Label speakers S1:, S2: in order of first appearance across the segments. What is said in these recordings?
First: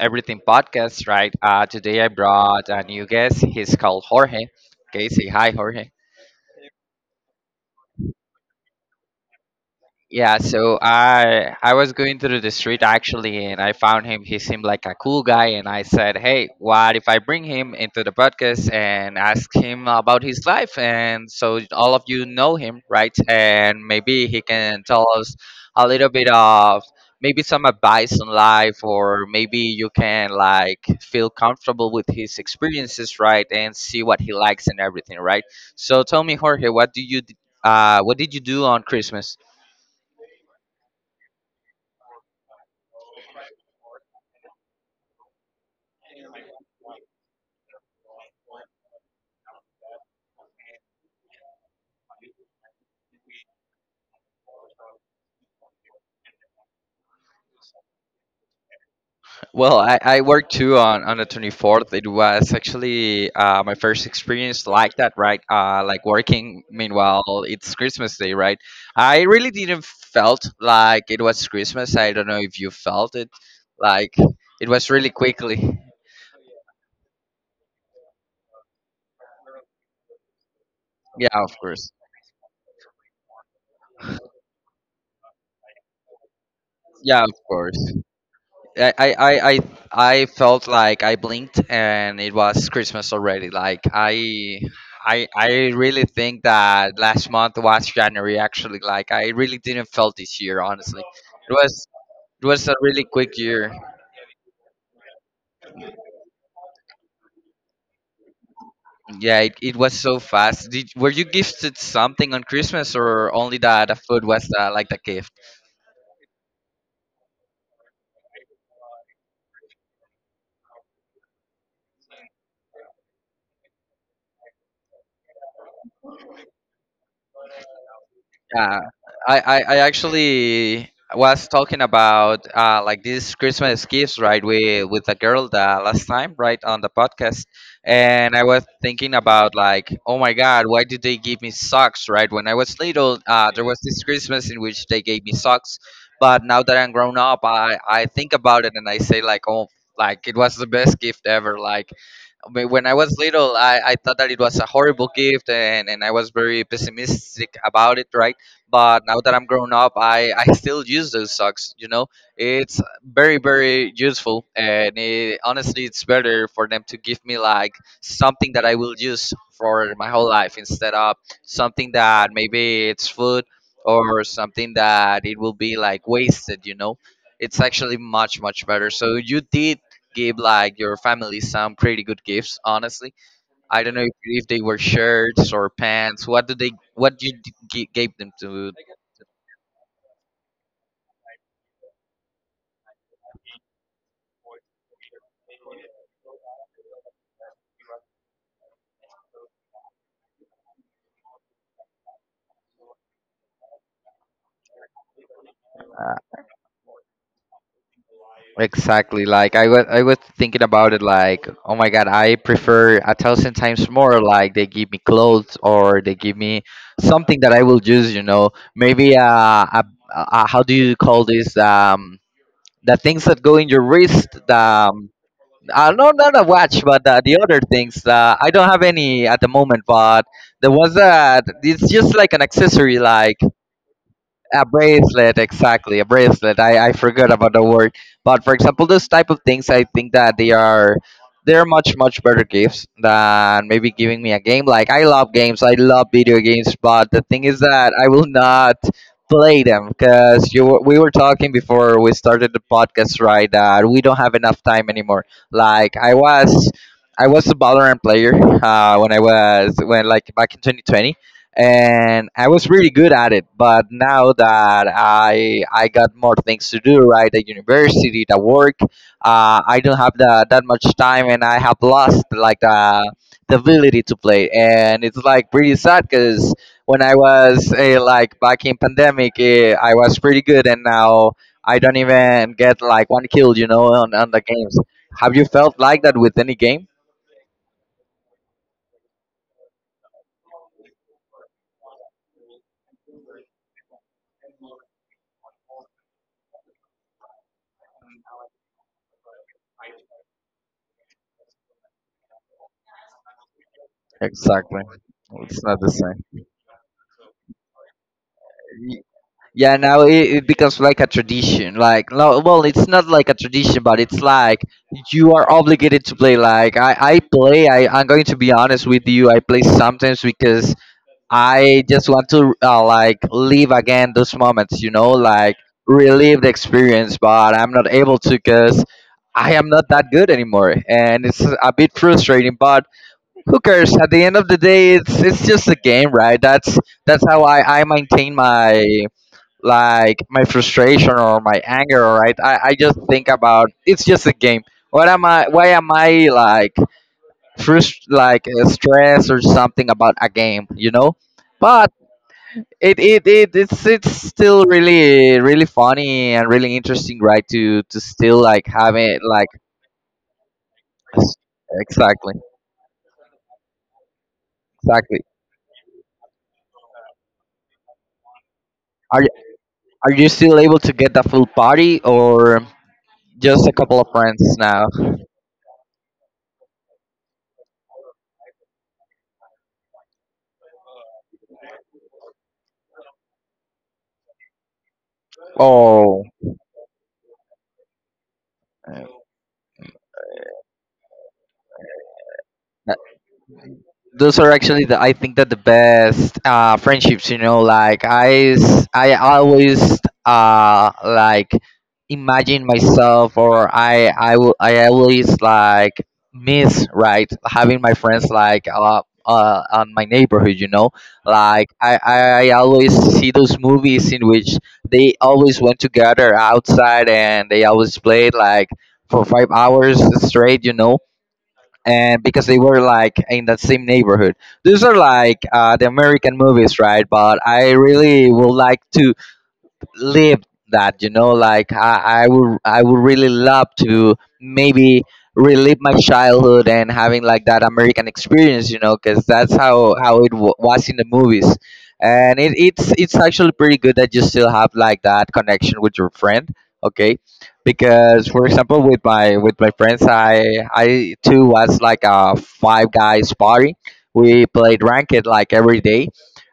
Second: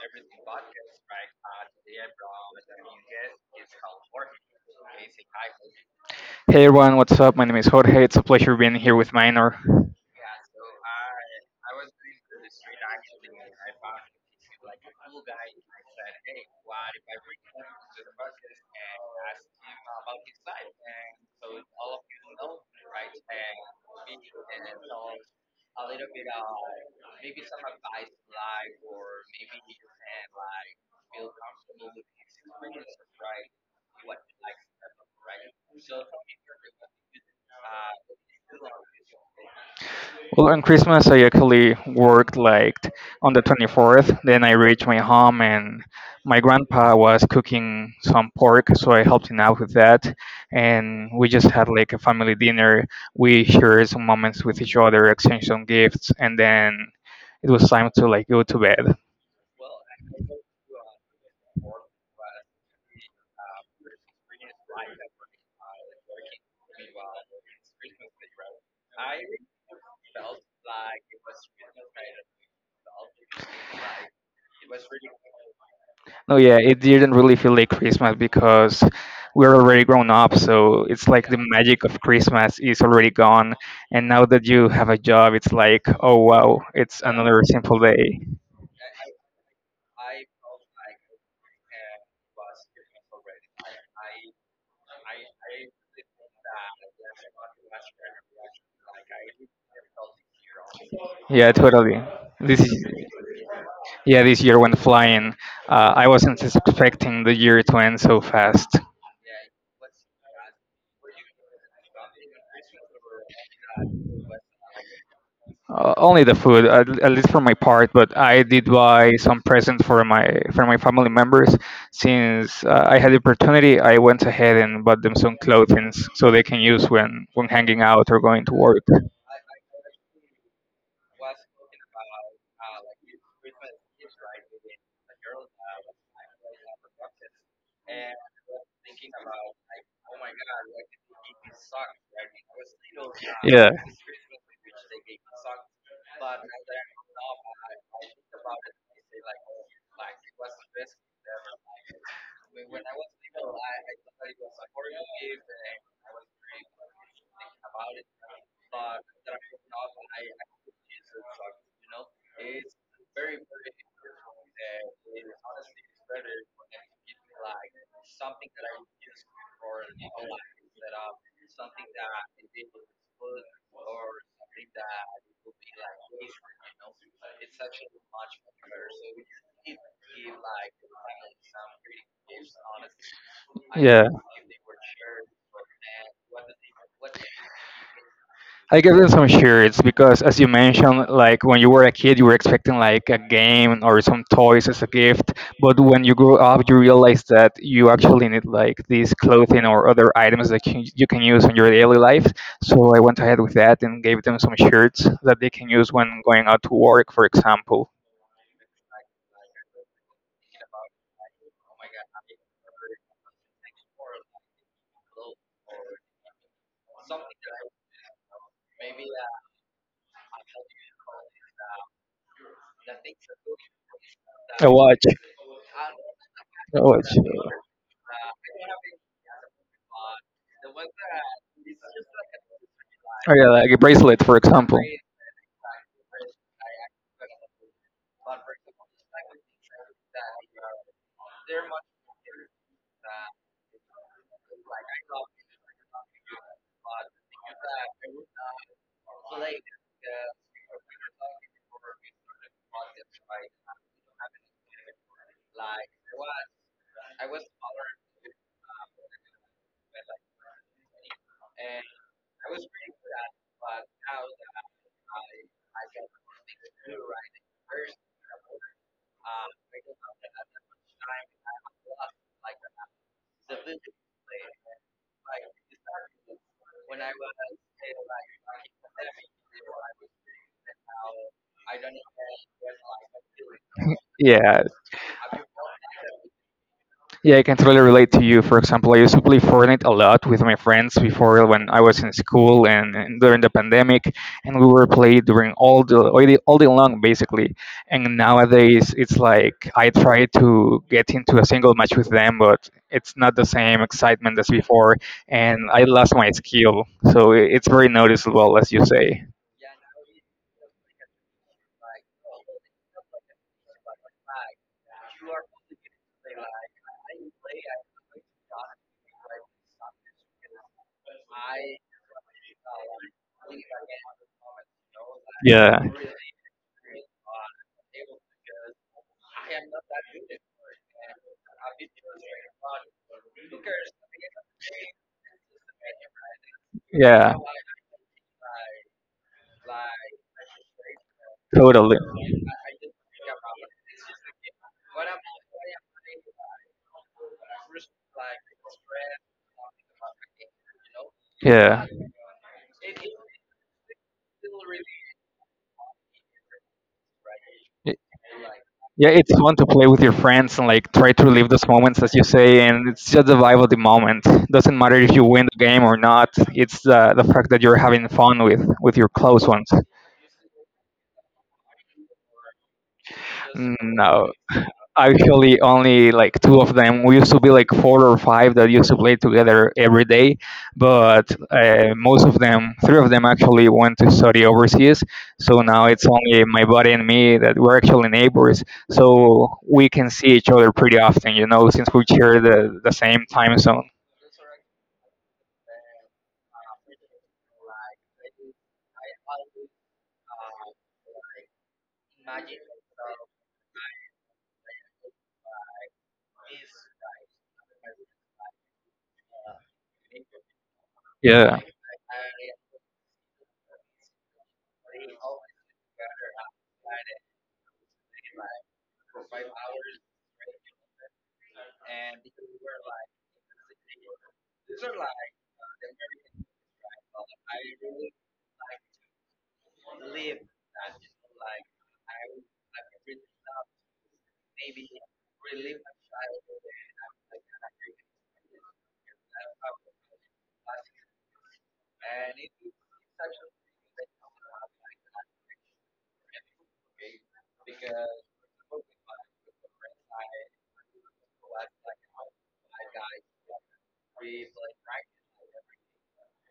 S1: Everything podcast, right? Today I brought a new guest. He's called Jorge. Okay, say hi, Jorge.
S2: Hey everyone, what's up? My name is Jorge. It's a pleasure being here with Minor.
S1: Yeah, so I was going through the street actually, and I found him. He seemed like a cool guy, and I said, "Hey, what if I bring him into the podcast and ask him about his life?" And so all of you know him, right? And maybe he can tell us a little bit of maybe some advice on life, or maybe you can like feel comfortable with his experiences, right? And see what he likes and everything, right? So tell me, Jorge, what did you do on Christmas?
S2: Well, on Christmas, I actually worked like on the 24th. Then I reached my home, and my grandpa was cooking some pork, so I helped him out with that. And we just had like a family dinner. We shared some moments with each other, exchanged some gifts, and then it was time to like go to bed.
S1: Well, I worked too on the 24th. It was actually my first experience like that, right? Like working, meanwhile, it's Christmas Day, right? I really didn't felt like it was Christmas. I don't know if you felt it. Like, it was really quickly.
S2: No, yeah, it didn't really feel like Christmas because we're already grown up. So it's like
S1: Yeah,
S2: the
S1: of
S2: magic
S1: course.
S2: of Christmas is already gone. And now that you have a job, it's like, oh wow, it's
S1: Yeah, of
S2: another simple
S1: course.
S2: day.
S1: I I felt like I blinked and it was Christmas already. Like I really think that last month was January actually. Like I really didn't felt this year honestly. It
S2: Yeah,
S1: was
S2: totally.
S1: it
S2: This
S1: was a
S2: is
S1: really quick year.
S2: yeah, this year went flying. I wasn't expecting the year to end so fast.
S1: Yeah, it was so fast. Did were you gifted something on Christmas or only that the food was like the gift?
S2: Only the food, at least for my part. But I did buy some presents for my family members. Since I had the opportunity, I went ahead and bought them some clothing so they can use when hanging out or going to
S1: Yeah,
S2: work.
S1: I actually was talking about like these Christmas gifts, right? With a girl the last time, right, on the podcast, and I was thinking about like, oh my God, why did they give me socks, right? When I was little, there
S2: Yeah.
S1: was this Christmas in which they gave me socks, but now that I'm grown up, I think about it and I say like, oh, like it was the best gift ever, like. When I was little, I thought that it was a horrible gift and I was very pessimistic about it, right? But now that I'm grown up, I still use those socks, you know? It's very, very useful. And it, honestly, it's better for them to give me like something that I will use for my whole life instead of something that maybe it's food or something that it will be like wasted, you know? It's actually much, much better. So you did give like your family some pretty good gifts. Honestly, I don't know
S2: Yeah.
S1: if they were shirts or pants. What did they? What you gave them to?
S2: I gave them some shirts because, as you mentioned, like when you were a kid, you were expecting like a game or some toys as a gift. But when you grow up, you realize that you actually need like these clothing or other items that you can use in your daily life. So I went ahead with that and gave them some shirts that they can use when going out to work, for example.
S1: Exactly. Like I was thinking about it. Like, oh my God, I prefer a thousand times more. Like they give me clothes or they give me something that I will use. You know, maybe a how do you call this? The things that go in your wrist. The
S2: A watch.
S1: No, not a watch,
S2: A
S1: but
S2: watch.
S1: the other things. I don't have any at the moment, but there was that. It's just like an accessory,
S2: Or
S1: like
S2: yeah, like a bracelet, for
S1: a
S2: example.
S1: bracelet, exactly, a bracelet. I forgot about the word, but for example those type of things. I think that they are, they're much, much better gifts than maybe giving me a game. Like I love games, I love video games, but the thing is that I will not play them because we were talking before we started the podcast, right, that we don't have enough time anymore. like i was I was a Valorant player when I was when like back in 2020, and I was really good at it. But now that I got more things to do, right, at university, at work, I don't have that much time, and I have lost like the ability to play, and it's like pretty sad because when I was like back in pandemic, I was pretty good, and now I don't even get like one kill, you know, on the
S2: Yeah,
S1: games. Have you felt like that with any game?
S2: yeah, I can totally relate to you. For example, I used to play Fortnite a lot with my friends before when I was in school and during the pandemic, and we were playing during all day long basically. And nowadays, it's like I try to get into a single match with them, but it's not the same excitement as
S1: Exactly.
S2: before, and
S1: It's not
S2: I
S1: the
S2: lost my
S1: same.
S2: skill. So it's very noticeable, as you say.
S1: Yeah, now it becomes like a tradition. Like, no, well, it's not like a tradition, but it's like you are obligated to play. Like, I play. I'm going to be honest with you. I play sometimes because I just want to like live again those moments. You know, like
S2: Yeah,
S1: relive the experience, but I'm not able to because I am not that good anymore, and it's a bit frustrating. But who cares? At the end of the day, it's just a game, right? That's
S2: yeah,
S1: how I maintain my like my frustration or my
S2: totally.
S1: anger, right. I just think about it's just a game. What am I? Why am I like stressed or something about a game, you know?
S2: Yeah.
S1: But it's still really, really funny and really interesting, right,
S2: Y-
S1: to still like have
S2: Yeah,
S1: it
S2: it's
S1: like
S2: fun to play with your friends and like try to
S1: s-
S2: relive those moments, as you
S1: exactly.
S2: say, and it's just the vibe of the moment. Doesn't matter if
S1: Exactly,
S2: you win the game or not. It's the fact that you're having fun with your
S1: are you,
S2: close ones.
S1: are you still able to get the full party or just a couple of
S2: No,
S1: friends now?
S2: actually only like two of them. We used to be like four or five that used to play together every day, but most of them, three of them actually went to study overseas. So now it's
S1: Oh,
S2: only my buddy and me that we're actually neighbors. So we can see each other pretty often, you know, since we share the same time zone.
S1: those are actually the, I think, that the best friendships. You know, like I always uh like imagine myself, or I always like miss right having my friends like on my neighborhood. You know,
S2: Yeah.
S1: like I always see those movies in which they always went together outside and they always played like for 5 hours straight. You know, and because they were like in that same neighborhood. These are like the American movies, right? But I really would like to live that, you know. Like I would really love to maybe relive my childhood and having like that American experience, you know, because that's how was in the movies. And it's actually pretty good that you still have like that connection with your friend. Okay, because for example with my friends, I too was like a five guys party. We played ranked like every day.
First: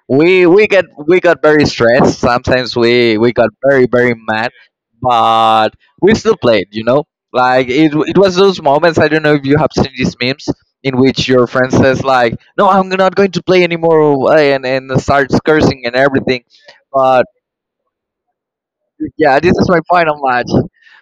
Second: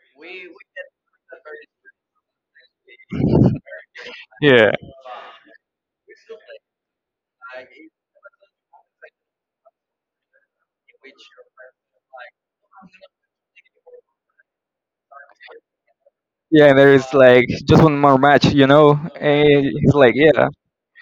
S1: We got very stressed sometimes. We got very, very mad,
S2: Yeah.
S1: but we still played, you know. Like it was those moments. I don't know if you have seen these memes in which your friend says like, no, I'm not going to play anymore, and starts cursing and everything.
S2: Yeah. And there's like just one more match, you know?
S1: Yeah, this
S2: And
S1: is my
S2: it's like,
S1: final
S2: yeah.
S1: match.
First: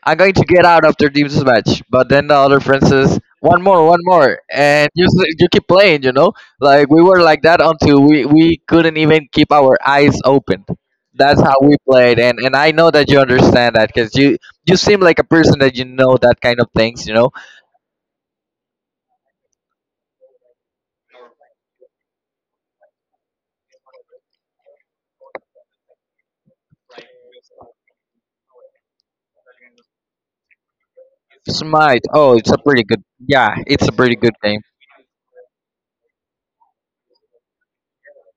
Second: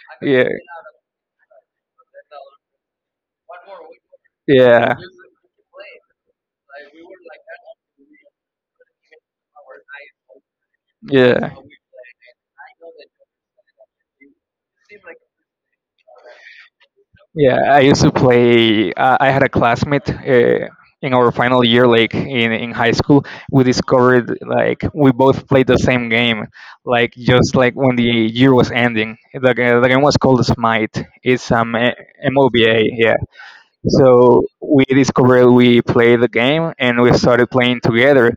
S1: I'm going to
S2: Yeah.
S1: get out after this match. But then the other friend says, one more, one more. And
S2: Yeah.
S1: you keep playing, you know? Like, we were like that until we couldn't even keep our eyes open. That's
S2: Yeah.
S1: how we played. And I know that you understand that because you seem like a person that you know that kind of things, you know?
S2: Yeah, I used to play. I had a classmate in our final year, like in high school. We discovered like we both played the same game, like when the year was ending. The game was called Smite. It's
S1: Smite. Oh, it's a pretty good.
S2: MOBA.
S1: Yeah, it's a pretty good
S2: So
S1: game.
S2: we discovered we play the game and we started playing together,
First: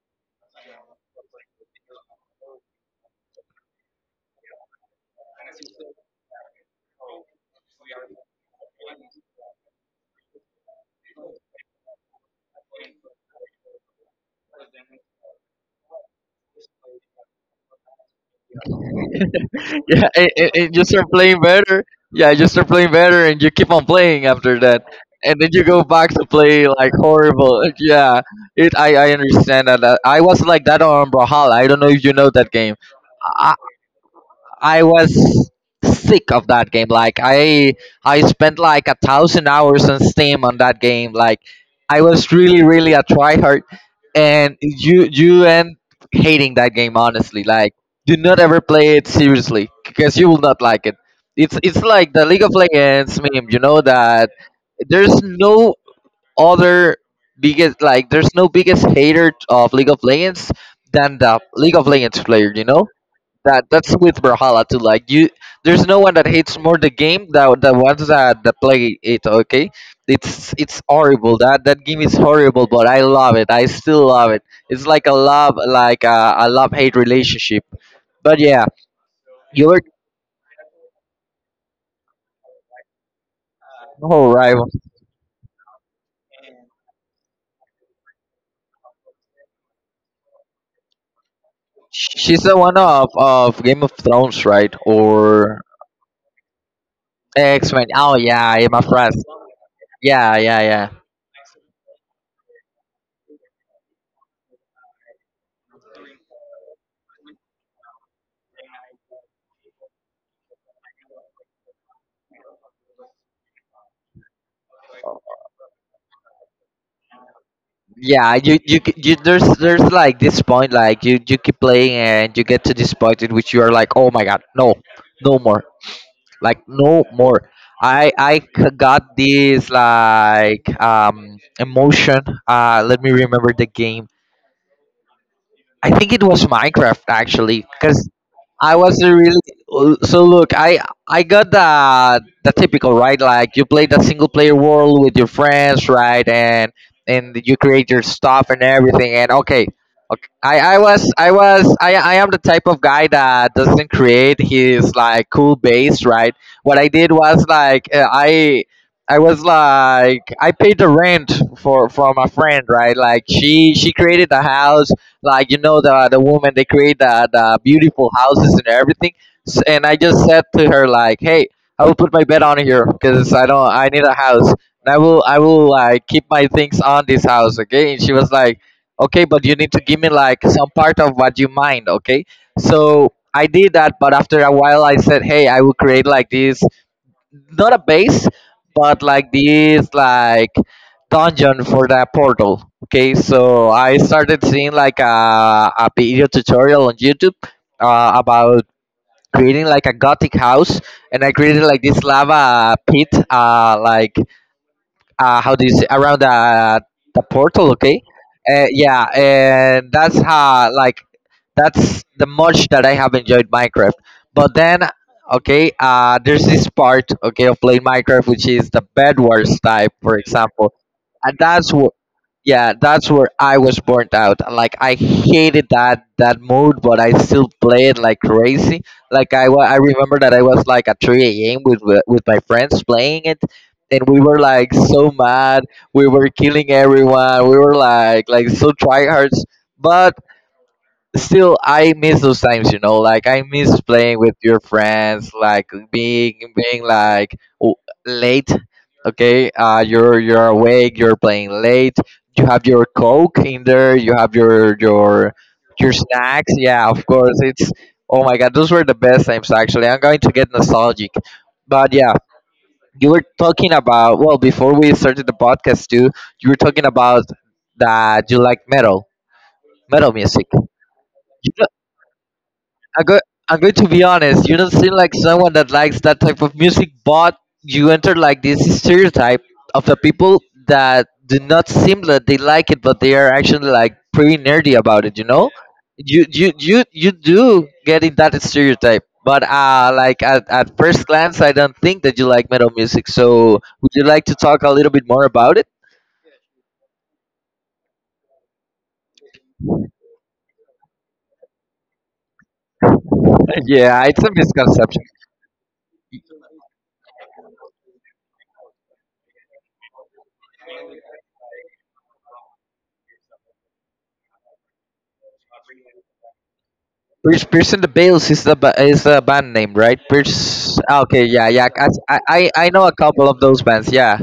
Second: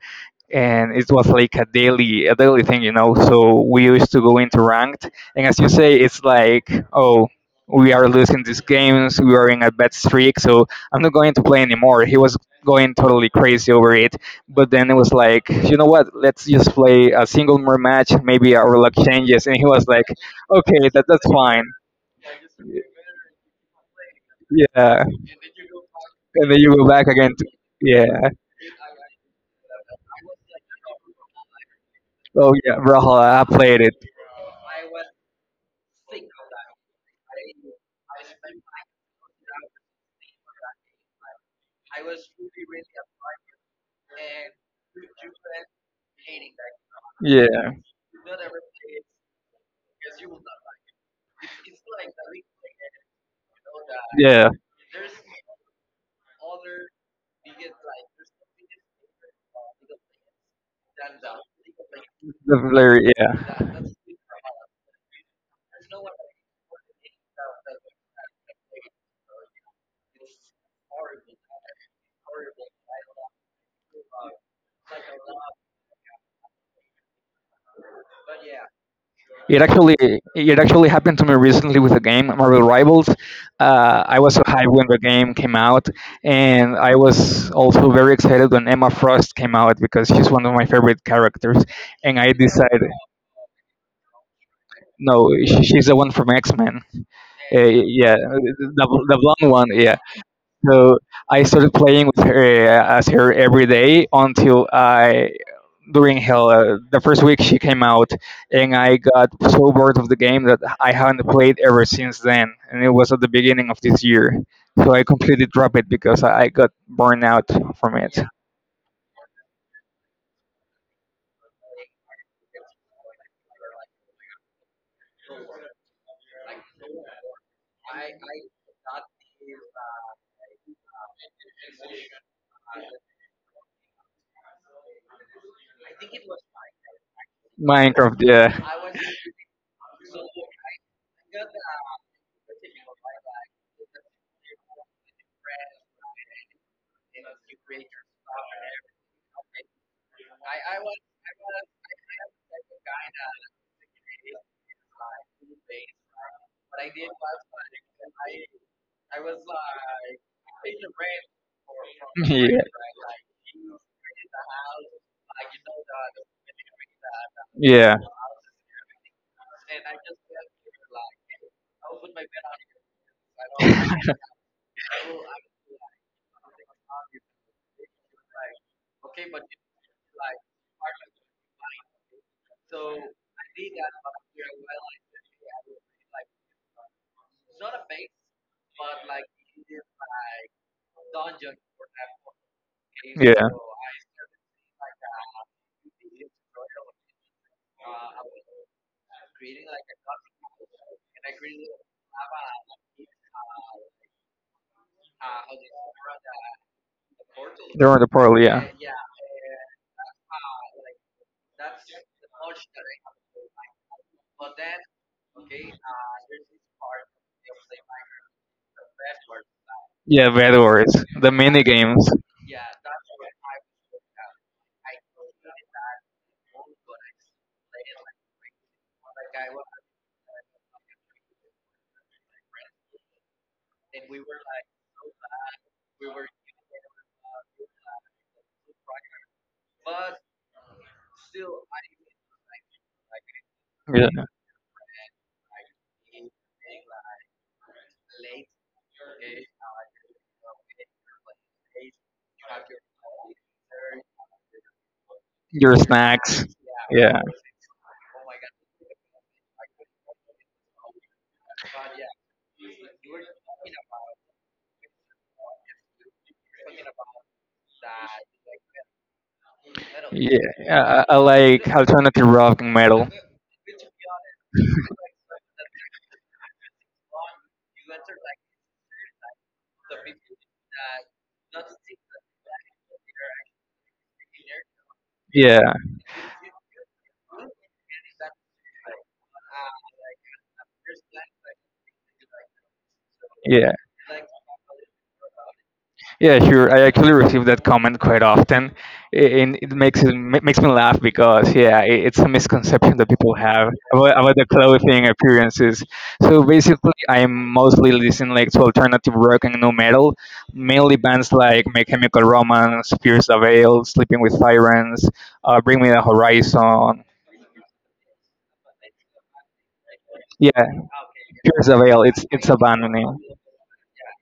S2: and it was like a daily thing, you know. So we used to go into ranked, and as you say, it's like, oh, we are losing these games, we are in a bad streak, so I'm not going to play anymore. He was going totally crazy over it. But then it was like, you know what, let's just play a single more match, maybe our luck changes, and he was like,
S1: Yeah, and you
S2: okay,
S1: start
S2: that's
S1: playing
S2: fine.
S1: better. Yeah, you start playing better, and you keep on playing after that,
S2: Yeah.
S1: and then you go back to
S2: And then
S1: play
S2: you go
S1: like
S2: back again to
S1: horrible. Yeah,
S2: yeah.
S1: it. I understand that. I was like that on Brawlhalla. I don't know if you know that
S2: Oh
S1: game.
S2: yeah, Brawlhalla. I played it.
S1: I was sick of that game. Like I spent like a thousand hours on Steam on that game. Like I was really, really a tryhard, and you end hating that game honestly.
S2: Yeah,
S1: Like do not ever play it seriously because you will not like it. It's like the League of Legends meme. You know that
S2: yeah,
S1: there's no other biggest, like there's no biggest hater of League of Legends than the League of Legends player. You know
S2: definitely.
S1: that,
S2: Yeah,
S1: that's with Brawlhalla too. Like you, there's no one that hates more the game than the ones that play it. Okay, it's horrible. That game is horrible, but I love it. I still love it. It's like a love, like a love hate relationship. But yeah,
S2: it
S1: you were
S2: actually it actually happened to me recently with a game, Marvel Rivals. I
S1: oh
S2: was so
S1: right.
S2: hyped when the game came out, and I was also very excited when Emma Frost came out because she's one of my favorite characters. And I
S1: She's the one
S2: decided,
S1: of Game of Thrones, right?
S2: no,
S1: Or
S2: she's the one from X Men.
S1: X Men.
S2: Yeah,
S1: Oh yeah, Emma Frost.
S2: the blonde one. Yeah.
S1: Yeah, yeah, yeah.
S2: So I started playing with her as her every day until I, during hell, the first week she came out, and I got so bored of the game that I haven't played ever since then. And it was at the beginning of this year, so I completely dropped it because I got burned out from it.
S1: Yeah, you c- you there's like this point, like you keep playing and you get to this point in which you are like, oh my god, no, no more, like no more. Got this like emotion. Let me remember the game. I think it was Minecraft actually.
S2: Minecraft, yeah,
S1: I was a really so look. I got the typical, right, like you play the single player world with your friends, right, and you create your stuff and everything. And okay, okay. I was I was I am the type of guy that doesn't create his like cool base, right. What I did was like I. I was like, I paid the rent for from a friend, right? Like she created the house, like you know the woman, they create the
S2: yeah, yeah,
S1: beautiful houses and everything. And I just said to her like, hey, I will put my bed on here because I don't I need a house, and I will like keep my things on this house, okay? And she was like, okay, but you need to give me like some part of what you mind, okay. So I did that, but after a while I said, hey, I will create like this, not a base, but like this like dungeon for that portal. Okay,
S2: yeah.
S1: so I started seeing like a video tutorial on YouTube about creating like a gothic house, and I created like this lava pit, like how do you say, around the portal,
S2: They're on
S1: okay.
S2: the portal, yeah.
S1: Yeah, and that's how like that's the much that I have enjoyed Minecraft. But then, okay, there's this part, okay, of playing Minecraft, which is the bed wars type, for
S2: Yeah, bad
S1: example.
S2: words. The
S1: And
S2: mini
S1: that's what,
S2: games.
S1: yeah, that's where I was burnt out. Like I hated that mode, but I still play it like crazy. Like I remember that I was like at 3 a.m with with my friends playing it, and we were like so mad. We were killing everyone. We were like so tryhards. But still, I miss those times. You know, like I miss playing
S2: Yeah.
S1: with your friends. Like being like late. Okay, you're awake. You're playing late. You have your coke in there. You have your
S2: Your
S1: your
S2: snacks.
S1: snacks. Yeah, of
S2: Yeah.
S1: course. It's oh my god, those were the best times. Actually, I'm going to get nostalgic. But yeah, you were talking about, well, before we started the podcast too, you were talking about that you like metal, metal
S2: Yeah.
S1: music.
S2: I like alternative rock and
S1: I'm
S2: metal.
S1: go- I'm going to be honest. You don't seem like someone that likes that type of music, but you enter like this stereotype of the people that do not seem that they like it, but they are actually like pretty nerdy about it. You know,
S2: Yeah.
S1: you do get in that stereotype. But like at first glance, I don't think that you like metal music. So
S2: Yeah.
S1: would you like to talk a little bit more about it?
S2: Yeah, sure. I actually receive that comment quite often, and it makes me laugh because yeah, it's a misconception that people have
S1: Yeah, it's a
S2: about the
S1: misconception.
S2: clothing appearances. So basically, I'm mostly listening like to alternative rock and nu metal, mainly bands like My Chemical Romance, Pierce the Veil, Sleeping with Sirens, Bring Me the Horizon.
S1: Pierce, Pierce and the Bales is the is the band name, right?
S2: Yeah,
S1: Pierce. Ah, okay, yeah,
S2: Pierce
S1: yeah.
S2: the
S1: I,
S2: Veil.
S1: I
S2: It's
S1: I
S2: a
S1: I
S2: band
S1: know a
S2: name.
S1: couple of those bands. Yeah.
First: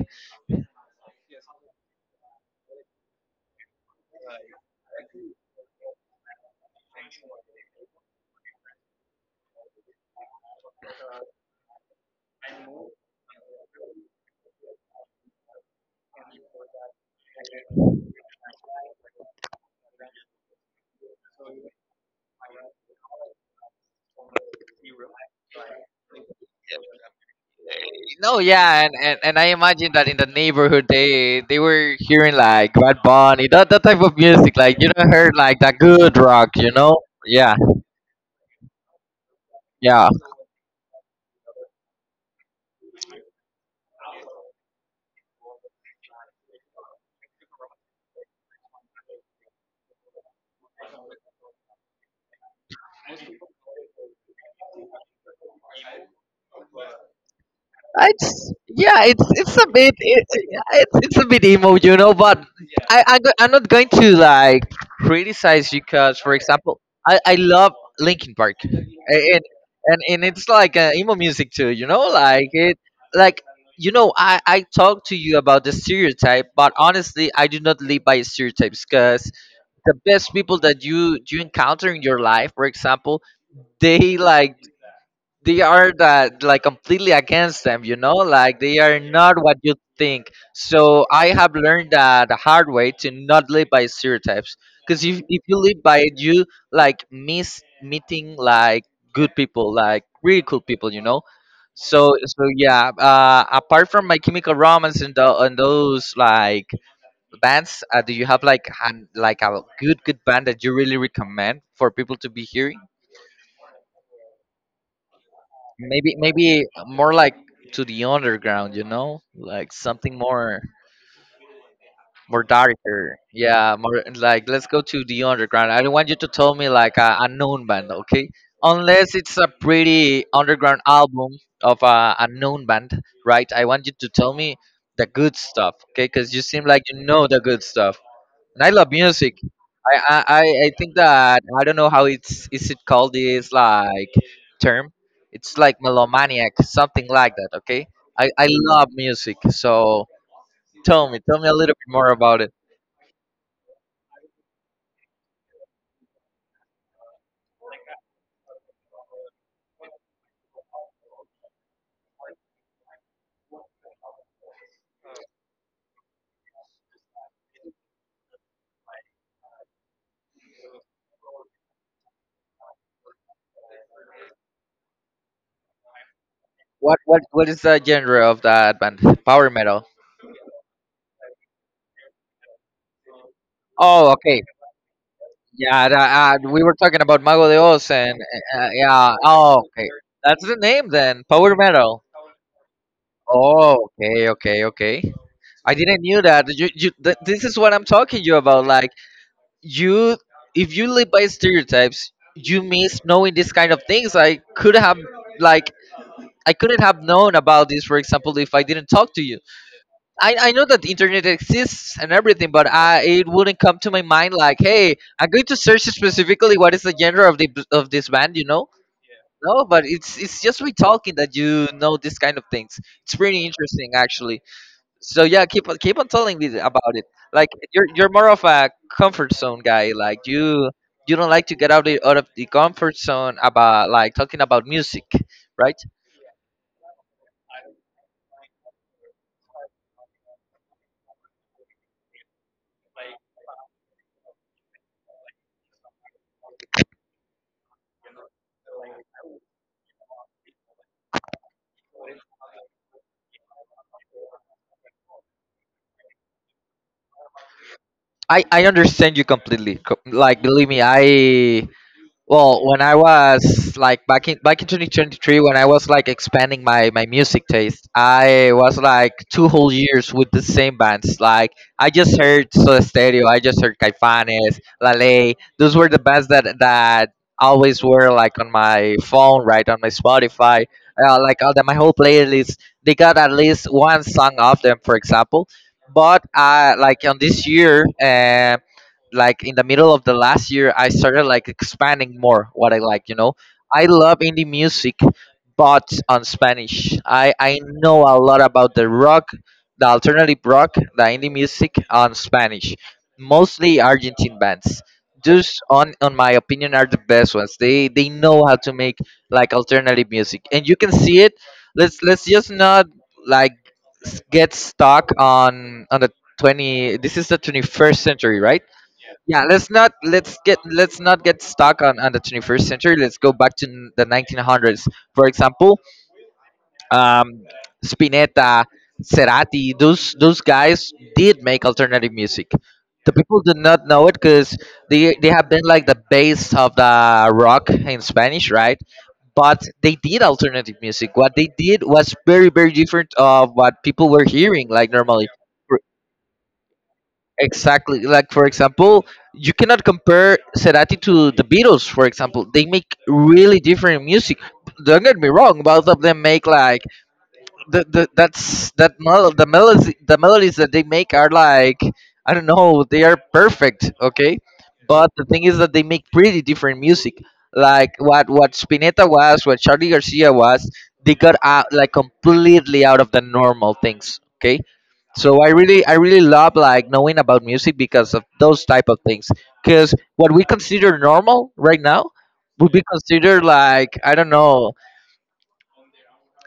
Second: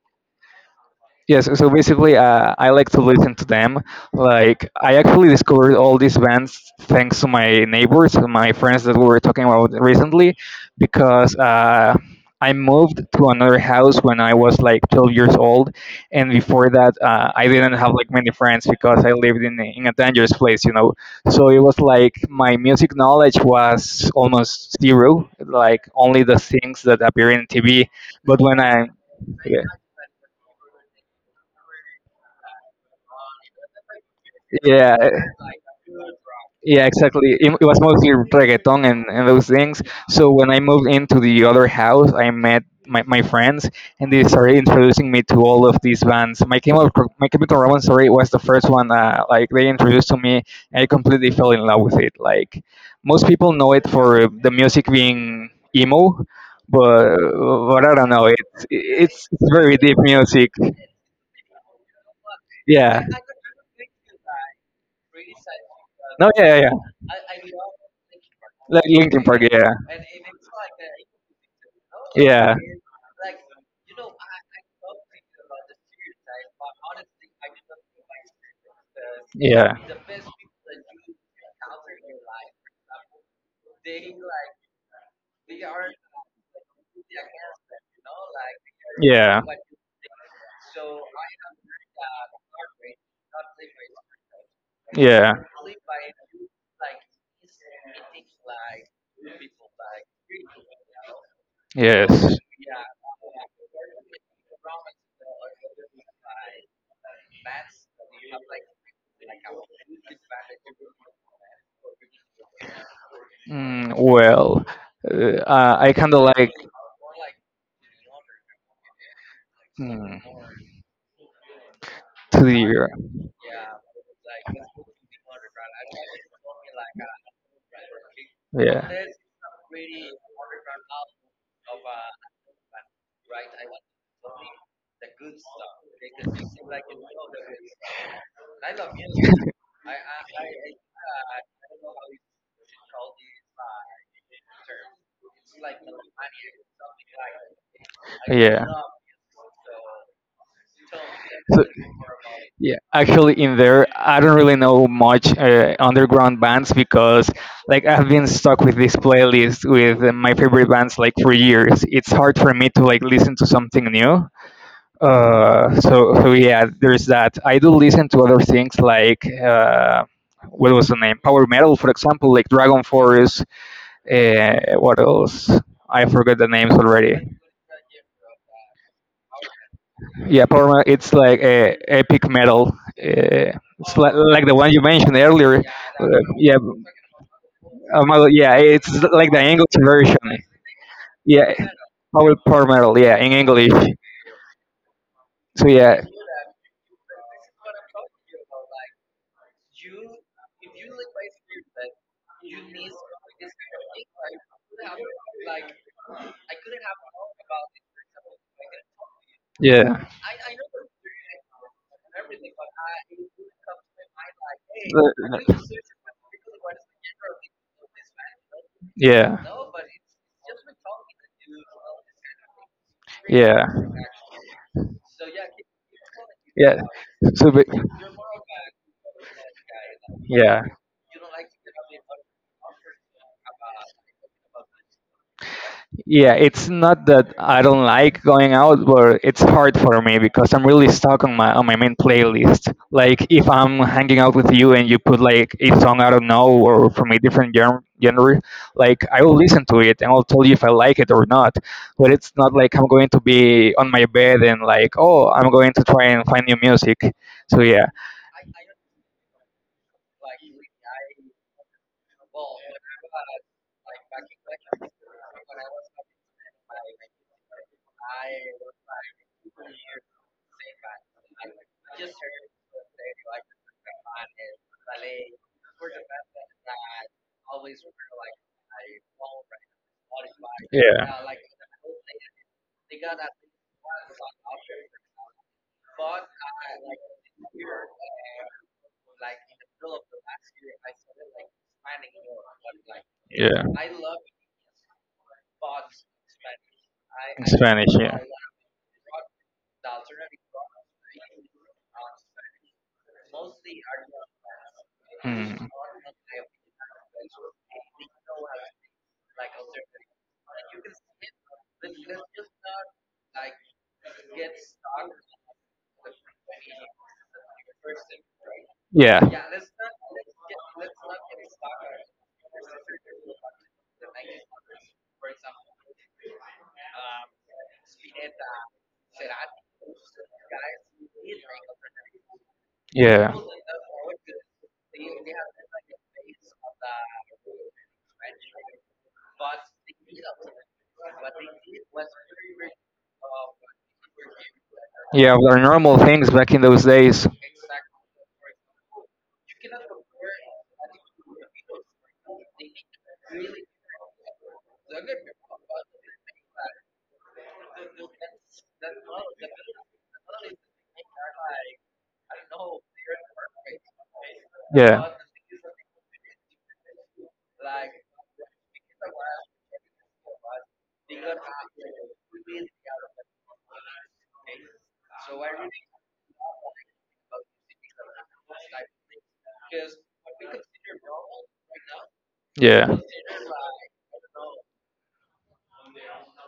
S2: Yes, so basically, I like to listen to them. Like, I actually discovered all these bands thanks to my neighbors and my friends that we were talking about recently, because I moved to another house when I was like 12 years old, and before that, I didn't have like many friends because I lived in in a dangerous place, you know. So it was like my music knowledge was almost zero, like only the things that appear in TV. But
S1: No,
S2: when
S1: yeah,
S2: I
S1: and I
S2: Yeah,
S1: imagine that in the neighborhood they were hearing like Bad Bunny, that type of music. Like you
S2: yeah,
S1: don't heard like that good rock, you
S2: yeah,
S1: know?
S2: exactly. It,
S1: Yeah,
S2: it was mostly reggaeton and those things.
S1: yeah.
S2: So when I moved into the other house, I met my friends, and they started introducing me to all of these bands. My Chemical Romance, sorry, was the first one. Like they introduced to me, I completely fell in love with it. Like most people know it for the music being emo, but I don't know.
S1: It's yeah,
S2: It's
S1: it's a
S2: very
S1: bit
S2: deep
S1: it,
S2: music.
S1: it's a bit emo, you know. But
S2: Yeah.
S1: I'm not going to like criticize you because,
S2: No,
S1: for
S2: yeah, yeah,
S1: example,
S2: yeah.
S1: I love Linkin Park,
S2: Like Linkin Park.
S1: and
S2: Yeah.
S1: and it's like emo music too, you know. Like
S2: Yeah.
S1: it, like you know, I talk to you about the stereotype, but honestly, I do not live by stereotypes because
S2: Yeah.
S1: the best people that you encounter in your life, for example, they like they are that like completely against them, you know, like they are not
S2: Yeah.
S1: what you think. So I have learned that the hard way, to not live by stereotypes, because
S2: Yeah.
S1: if you live by it, you like miss meeting like good people, like really cool people, you know. So
S2: Yes.
S1: so yeah, apart from My Chemical Romance and, the and those like bands, do you have like an, like a good good band that you really recommend for people to be hearing?
S2: Well, I kind
S1: Maybe
S2: of like
S1: maybe more like to the underground, you know, like something
S2: mm,
S1: more,
S2: to
S1: more
S2: the year.
S1: darker, yeah, more like, let's go to the underground. I don't want you to tell me like a known band, okay,
S2: Yeah.
S1: unless it's a pretty underground album of a known band, right? I want you to tell me the good stuff, okay, because you seem like you know the good stuff. And I love music. I think that, I don't know how it's, is it called this like term. It's like melomaniac, something like that. Okay, I
S2: Yeah.
S1: love music. So tell me a
S2: So,
S1: little bit more about it.
S2: yeah, actually, in there, I don't really know much underground bands because, like, I've been stuck with this playlist with my favorite bands like for years. It's hard for me to like listen to something new. So yeah, there's that. I do listen to other things like what was the name? Power metal, for example, like Dragon Force. What else? I forgot the names
S1: What
S2: already.
S1: what is the genre of that band? Power metal.
S2: Yeah, power. It's like a epic metal. It's
S1: Oh, okay.
S2: like the one you mentioned earlier.
S1: Yeah,
S2: Uh,
S1: that,
S2: yeah,
S1: we were talking about Mago de Oz, and
S2: yeah, it's
S1: yeah.
S2: like the
S1: Oh,
S2: English
S1: okay.
S2: version.
S1: That's the name then.
S2: Yeah,
S1: Power metal.
S2: power metal. Yeah, in English.
S1: Oh, okay, okay, okay.
S2: So
S1: I
S2: yeah,
S1: didn't knew that. You, this is what I'm talking to you about. Like you, if you live by stereotypes, you miss knowing these kind of things. I could have like, I couldn't have known about this, for example, if I didn't talk to you.
S2: yeah,
S1: I know that the internet exists and everything, but I it wouldn't come to my mind like, hey, I'm going
S2: Uh,
S1: to search specifically what is the genre of the of this band, you know?
S2: yeah,
S1: No, but it's just, we talking that you know these kind of things. It's pretty
S2: yeah,
S1: interesting actually. So yeah, keep on, keep on telling me
S2: yeah.
S1: about it. Like
S2: So ba-
S1: you're more of a comfort zone guy. Like
S2: yeah.
S1: you don't like to get out the, out of the comfort zone about like talking about music, right?
S2: Yeah, it's not that I don't like going out, but it's hard for me because I'm really stuck on my main playlist. Like if I'm hanging out with you and you put like a song I don't know or from a different genre, like I will listen to it and I'll tell you if I like it or not. But it's not like I'm going to be on my bed and like, oh, I'm going to try and find new music. So yeah,
S1: I understand you completely. Like believe me, I well, when I was like back in back in 2023, when I was like expanding my my music taste, I was like two whole years with the same bands. Like I just heard Soda Stereo, I just heard Caifanes, La Ley. Those were the bands that always were like on my phone, right, on my Spotify.
S2: yeah,
S1: Like all the, my whole playlist, they got at least one song of them, for example. But like on this year, like in the middle of the last year, I started like expanding more what I like, you know.
S2: yeah,
S1: I love indie music, but on Spanish, i
S2: in
S1: i
S2: Spanish,
S1: know a
S2: yeah.
S1: lot about the rock, the alternative rock, the indie music on Spanish, mostly Argentine bands. Just
S2: Hmm.
S1: on my opinion, are the best ones. They know how to make like alternative music, and you can see it. Let's just not like get stuck on the 20, this is the 21st century, right?
S2: Yeah.
S1: Yeah, let's get let's not get stuck on the 21st century. Let's go back to the 1900s. For example, um, Spinetta, Cerati, those guys did make alternative music. The
S2: Yeah.
S1: people do not know it because they have been like the base of the rock in Spanish, right? But they did alternative music. What they did was very very different of what people were hearing like normally.
S2: Yeah, were normal things back in those days.
S1: Exactly. Like for example, you cannot compare Cerati to the Beatles. For example, they make really different music. Don't get me wrong. Both of them make like the that's that the melody, the melodies that they make, are like, I don't know, they are perfect, okay.
S2: Yeah.
S1: But the thing is that they make pretty different music, like what Spinetta was, what Charlie Garcia was. They got out like completely out of the normal things, okay. So I really, I really love like knowing about music because of those type of things, because what we consider normal right now would be
S2: Yeah.
S1: considered like, I don't know,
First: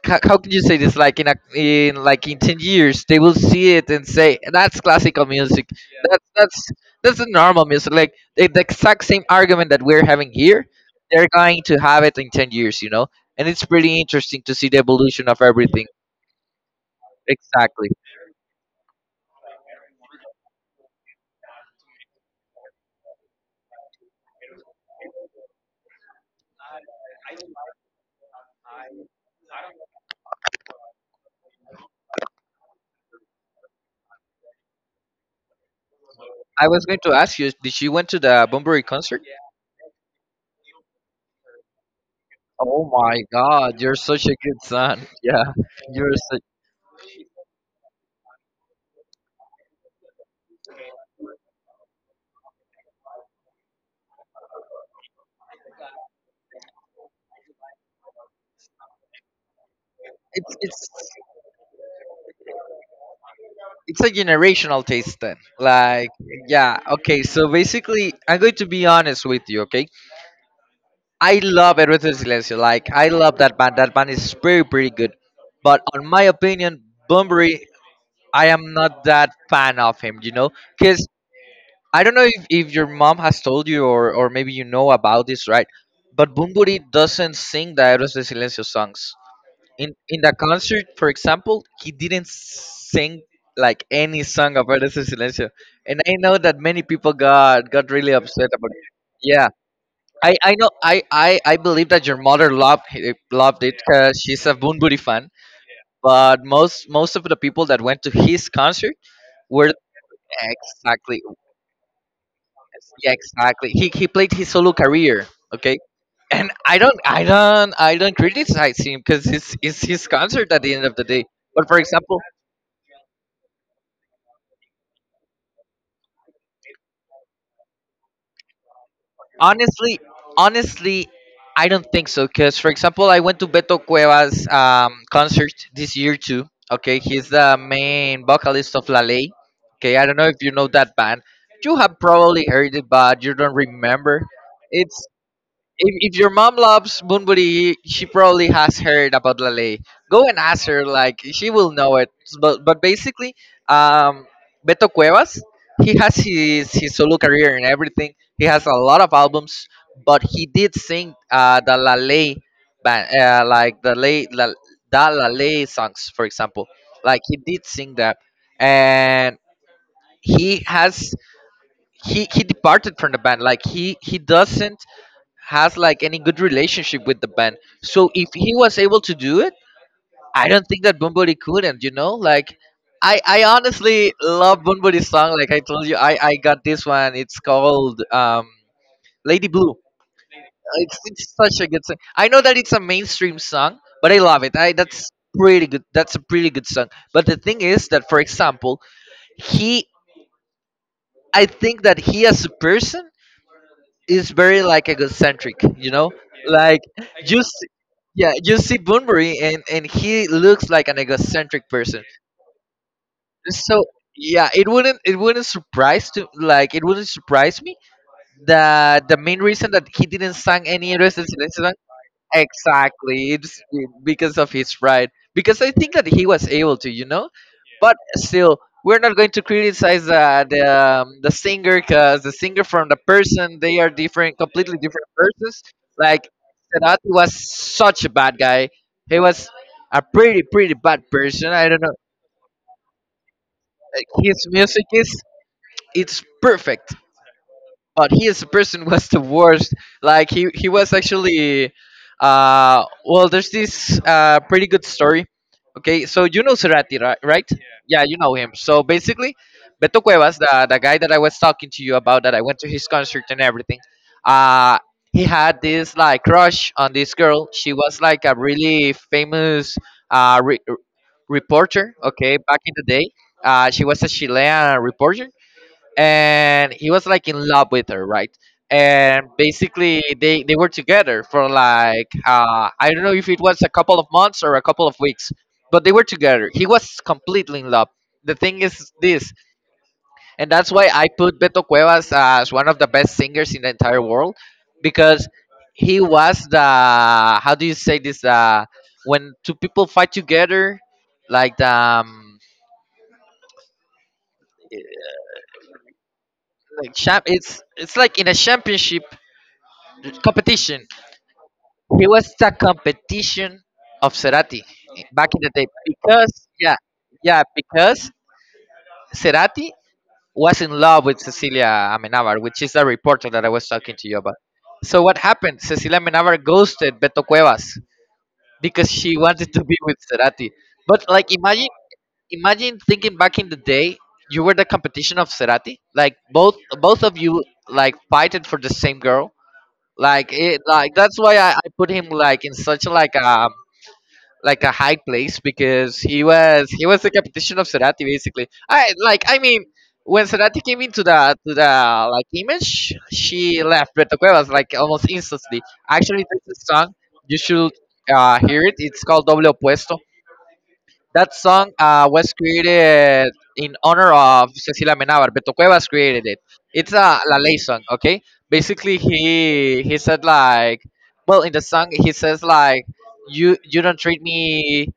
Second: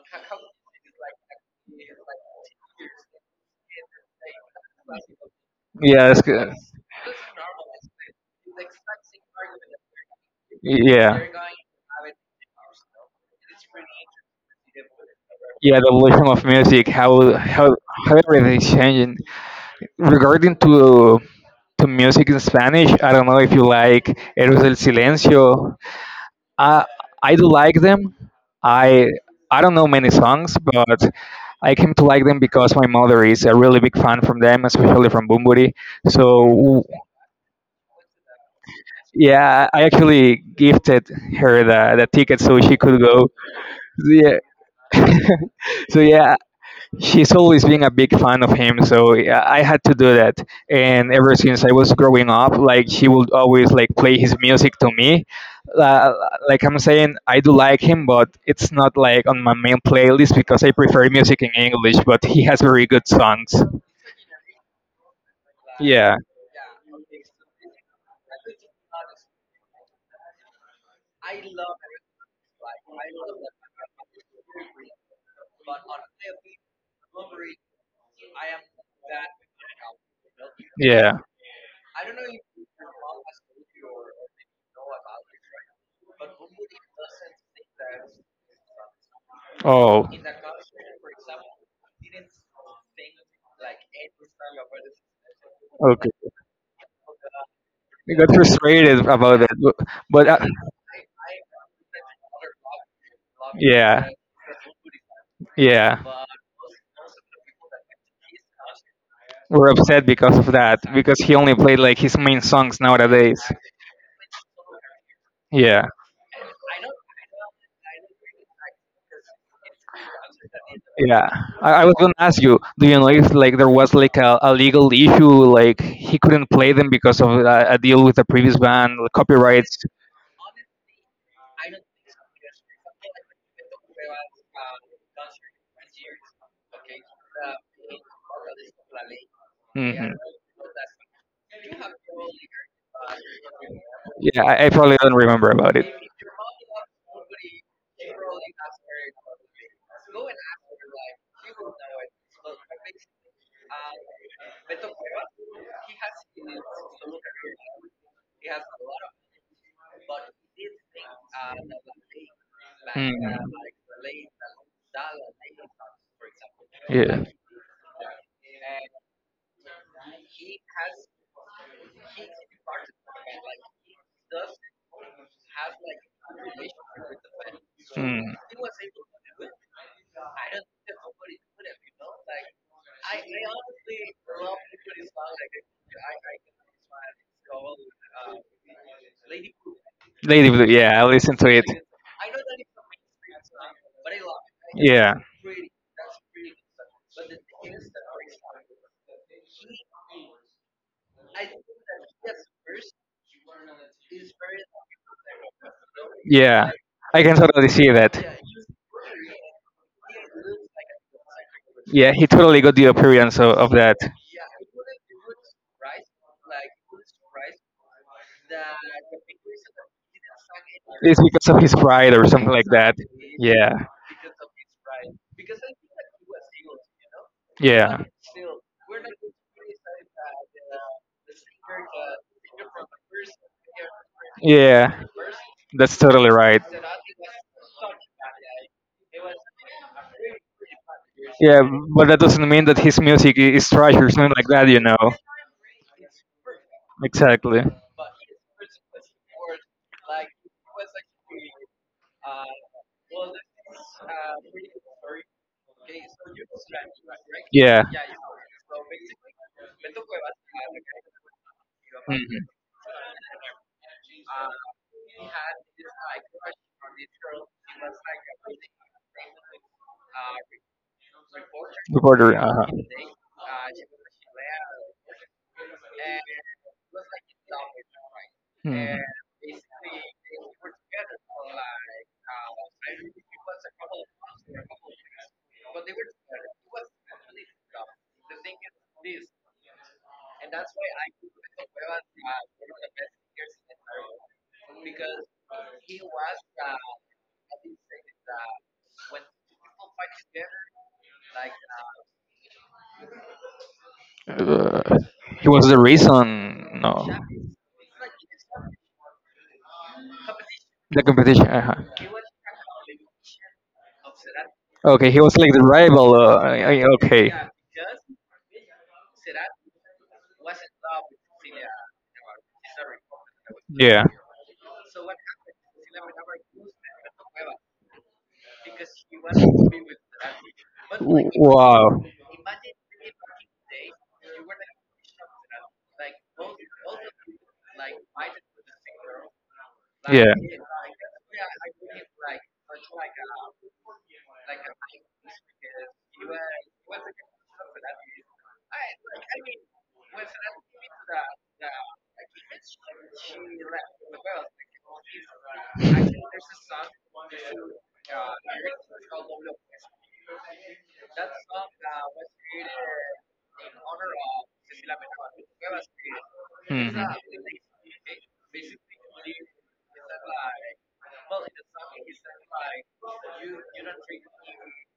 S1: how can you say this, like in a, in like in 10 years, they will see it and say that's classical music.
S2: Yeah. It's
S1: That's
S2: good.
S1: that's a normal music, like the exact same argument that we're having here,
S2: Yeah.
S1: they're going to have it in 10 years, you know. And it's pretty interesting to see the evolution of
S2: Yeah. The
S1: everything.
S2: evolution of music,
S1: Exactly.
S2: how everything is changing. Regarding to music in Spanish, I don't know if you like Eros del Silencio. I I do like them. I I don't know many songs, but I came to like them because my mother is a really big fan from them, especially from Bumburi.
S1: I
S2: So
S1: was going to ask you, did you went to the Bunbury concert?
S2: yeah, I actually gifted her the ticket so she
S1: Oh
S2: could
S1: my
S2: go.
S1: god, you're such a
S2: Yeah.
S1: good son. Yeah,
S2: So
S1: you're
S2: yeah,
S1: such,
S2: she's always been a big fan of him. So yeah, I had to do that. And ever since I was growing up, like she would always like play his music to me. Uh, like I'm saying, I do like him, but it's not like on my main playlist
S1: it's
S2: because I
S1: it's
S2: prefer music in English. But he has very good songs.
S1: it's a generational taste then. Like
S2: Yeah.
S1: yeah, okay, so basically I'm going to be honest with you, okay. I love Eruto Silencio, like I love that band, that band is pretty pretty good, but on my opinion Bunbury, I am not that fan of him, you know, because
S2: Yeah.
S1: I don't know if your mom has told you or maybe you know about this, right? But Bunbury doesn't sing the Eruto Silencio songs. in
S2: Oh.
S1: in the concert, for example, he didn't sing like any song of Eres el Silencio, and
S2: Okay.
S1: I know that many people got
S2: I
S1: really
S2: got
S1: upset about it.
S2: frustrated about
S1: Yeah,
S2: that. But
S1: I know, I believe that your mother loved it
S2: Yeah.
S1: because she's a Bunbury fan.
S2: Yeah.
S1: But most of the people that went to his concert
S2: We're
S1: were
S2: upset because of that because
S1: exactly.
S2: he only played like his main songs
S1: Yeah,
S2: nowadays.
S1: exactly, he played his solo career. Okay,
S2: Yeah.
S1: and I don't criticize him because it's his concert at the end of the day.
S2: Yeah,
S1: But for
S2: I was gonna
S1: example,
S2: ask you, do you know if like there was like a legal issue, like he couldn't play them because of a deal with the previous band, the copyrights?
S1: Honestly, honestly, I don't think so. Because, for example, I went to Beto Cuevas' concert this year too. Okay, he's the main vocalist of La Ley. Okay, I
S2: Mhm.
S1: don't know if you know that band. You have probably heard it, but you don't remember.
S2: Yeah, I
S1: It's
S2: probably don't remember about it.
S1: if your mom loves Bunbury, she probably has heard about Lale. Go and ask her, like she will know it. But basically, um, Beto Cuevas, he has his solo career and everything. He has a lot of albums, but he did sing the Lale band, like the Lale, La, the Lale songs, for example. Like he did sing that, and he has he departed from the band, like he doesn't has like any good relationship with the band. So if he was able to do it, I don't think that bumburi couldn't like. I honestly love bumburi's song, like I told you. I got this one, it's called Lady Blue.
S2: Lady Blue.
S1: it's,
S2: Yeah, I
S1: it's
S2: listened to it.
S1: such a good song. I know that it's a mainstream song, but I love it. I That's
S2: Yeah,
S1: pretty good. That's a pretty good song. But the thing is that, for example, he I think that he as a person is very like egocentric, you know?
S2: yeah.
S1: Like
S2: I can
S1: you see.
S2: totally see that.
S1: Yeah, you see Bunbury and he looks like an egocentric person.
S2: Yeah, he totally got the appearance of
S1: So
S2: that.
S1: yeah, it wouldn't surprise me that the main reason that he didn't sang any of.
S2: It's
S1: Exactly.
S2: because of his pride or something like that.
S1: It's
S2: Yeah,
S1: because of his pride. Because I think that he was able to. But
S2: yeah,
S1: still, we're not going to criticize the singer, because the singer from the person they are different, completely
S2: yeah.
S1: different persons.
S2: That's totally
S1: Like
S2: right.
S1: Cerati was such a bad guy. He was a pretty bad person.
S2: Yeah,
S1: I don't know.
S2: but that doesn't mean that his music is trash
S1: Like,
S2: or something like
S1: his
S2: that, you
S1: music
S2: know.
S1: is, it's perfect.
S2: Exactly.
S1: But he as a person was the worst. Like he was actually, well, there's this pretty good story. Okay, so you know Cerati, right?
S2: Yeah.
S1: Yeah, you know him. So basically, Beto Cuevas, the guy that I was talking to you about, that I
S2: Mhm.
S1: went to his concert and everything, uh, he had this like crush on this girl. She was like a really famous uh re- reporter.
S2: The border,
S1: Okay, back in the day, she was a Chilean reporter and he was like in love with her, right? And basically, they were together for like, I don't know if it was a couple of months or a couple of weeks, but they were together. He was completely in love. The thing is this, and that's why I put Beto Cuevas as one of the best singers in the entire world, because he was the, how do you say this, when two people fight together, like the,
S2: uh, he was the reason.
S1: like
S2: No,
S1: champ, it's like in a championship competition.
S2: the competition. Uh-huh.
S1: He was a competition of Cerati
S2: Okay, he
S1: back
S2: was
S1: in the
S2: like the
S1: day,
S2: rival.
S1: because yeah,
S2: Okay.
S1: yeah, because Cerati was in love with Cecilia Amenabar, which is the reporter that I was talking
S2: Yeah.
S1: to you about. So what happened? Cecilia Amenabar ghosted Beto Cuevas because she wanted to be with Cerati. But like imagine,
S2: Wow.
S1: imagine thinking back in the day, you were the competition of Cerati. Like both of you like fighted for the same girl. Like
S2: Yeah.
S1: it, like that's why I put him like in such like a, high place, because he was the competition of Cerati basically. I mean, when Cerati came into the like image, she left Beto Cuevas like almost instantly. Actually, there's a song you should hear it. It's called Doble Opuesto. That song was created in honor of Cecilia Menabar. Beto Cuevas created it.
S2: Hmm.
S1: It's a La Ley song. Okay, basically he said like, well, in the song he says like, you don't treat me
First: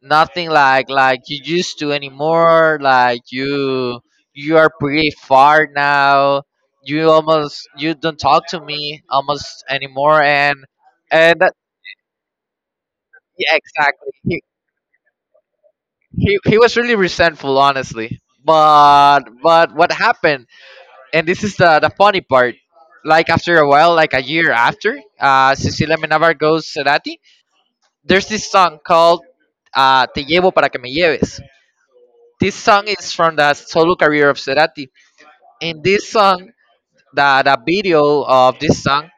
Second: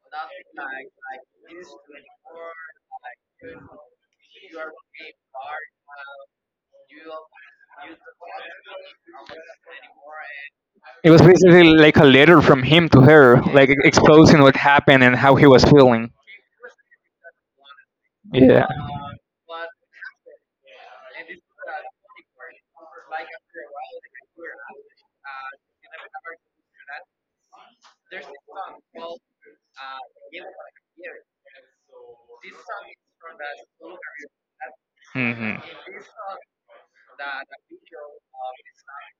S1: nothing like
S2: Like
S1: like you used to anymore, like you are pretty far now, you almost you don't talk to me almost anymore,
S2: it was
S1: and that,
S2: basically like a letter from him to her, yeah,
S1: yeah,
S2: like
S1: exactly,
S2: exposing
S1: he,
S2: what happened and how he was feeling.
S1: he was really resentful, honestly.
S2: Yeah.
S1: But what happened, and this is the funny part, like after a while, like a year after, Cecilia Menabar goes Cerati, there's this song called, Te llevo para que me lleves. This song is from the solo career of Cerati.
S2: Hmm.
S1: In this song, the video of this song,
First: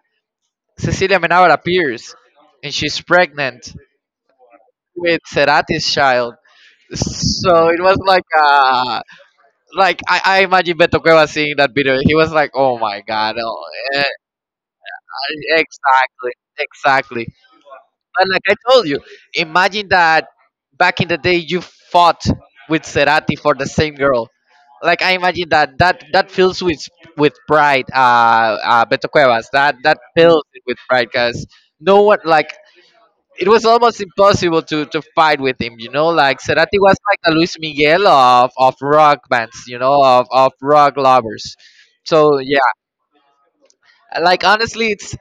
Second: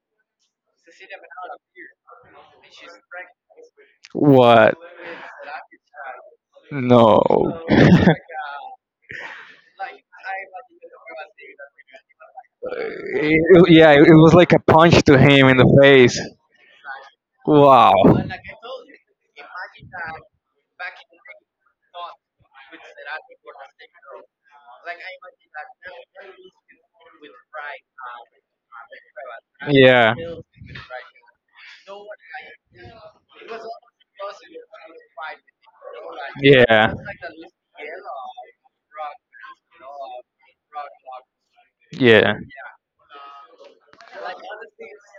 S1: Cecilia Menabar appears and she's pregnant
S2: What?
S1: with Cerati's child.
S2: No.
S1: So it was like I imagine Beto Cueva seeing that video. He was like, "Oh my god!" Oh,
S2: Yeah,
S1: eh,
S2: it was like a punch to him in the face.
S1: exactly, exactly.
S2: Wow.
S1: But like I told you, imagine that back in the day you fought with Cerati for the same girl. Like I imagine that that fills with pride, Beto Cuevas. That
S2: Yeah.
S1: fills it with pride, because no one, like, it was almost impossible to fight with him. You know, like Cerati was like a Luis Miguel of rock bands. You know, of rock lovers.
S2: Yeah.
S1: So yeah, like honestly, it's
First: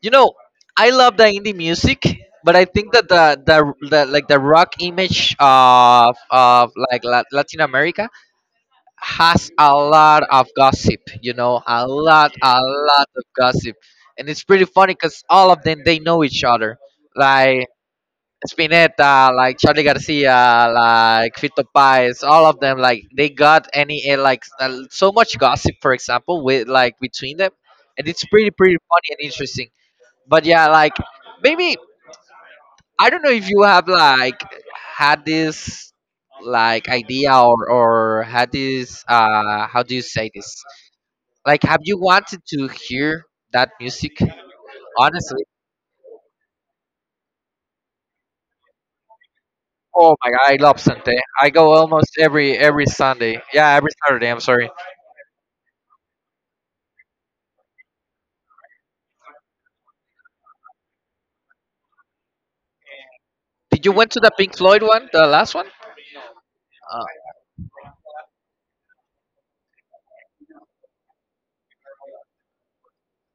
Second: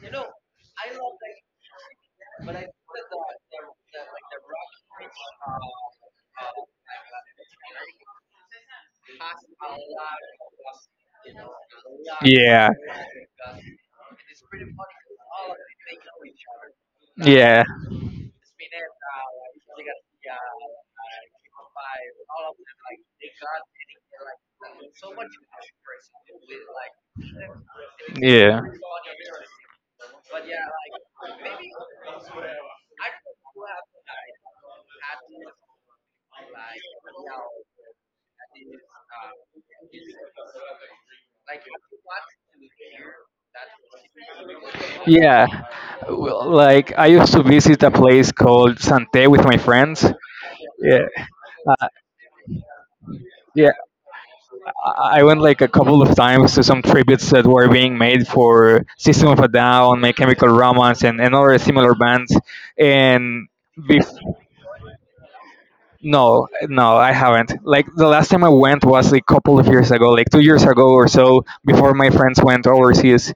S1: you know I love the indie music, but I
S2: Yeah.
S1: think that the like the rock image of like La- Latin America has a lot of gossip. You know, a
S2: Yeah.
S1: lot of gossip, and it's pretty funny because all of them they know each other.
S2: Yeah.
S1: Like Spinetta, like Charlie Garcia, like Fito Páez, all of them, like they got any like so much gossip, for example, with like between them, and it's pretty funny and interesting. But yeah, like maybe, I don't know if you have like had this like idea or had this
S2: Yeah.
S1: how do you say this? Like, have you wanted to hear that music? Honestly.
S2: Yeah. Well, like I used to visit a place called Sante with my friends.
S1: Oh my god, I love
S2: Yeah.
S1: Sunday. I go
S2: Uh,
S1: almost every Sunday.
S2: yeah.
S1: Yeah, every Saturday. I'm sorry.
S2: I went like a couple of times to some tributes that were being made for System of a Down, My Chemical Romance, and other similar bands. And
S1: Did you went to the
S2: before
S1: Pink Floyd one, the last one?
S2: no, no,
S1: Uh,
S2: I haven't. Like the last time I went was a couple of years ago, like two years ago or so, before my friends went overseas.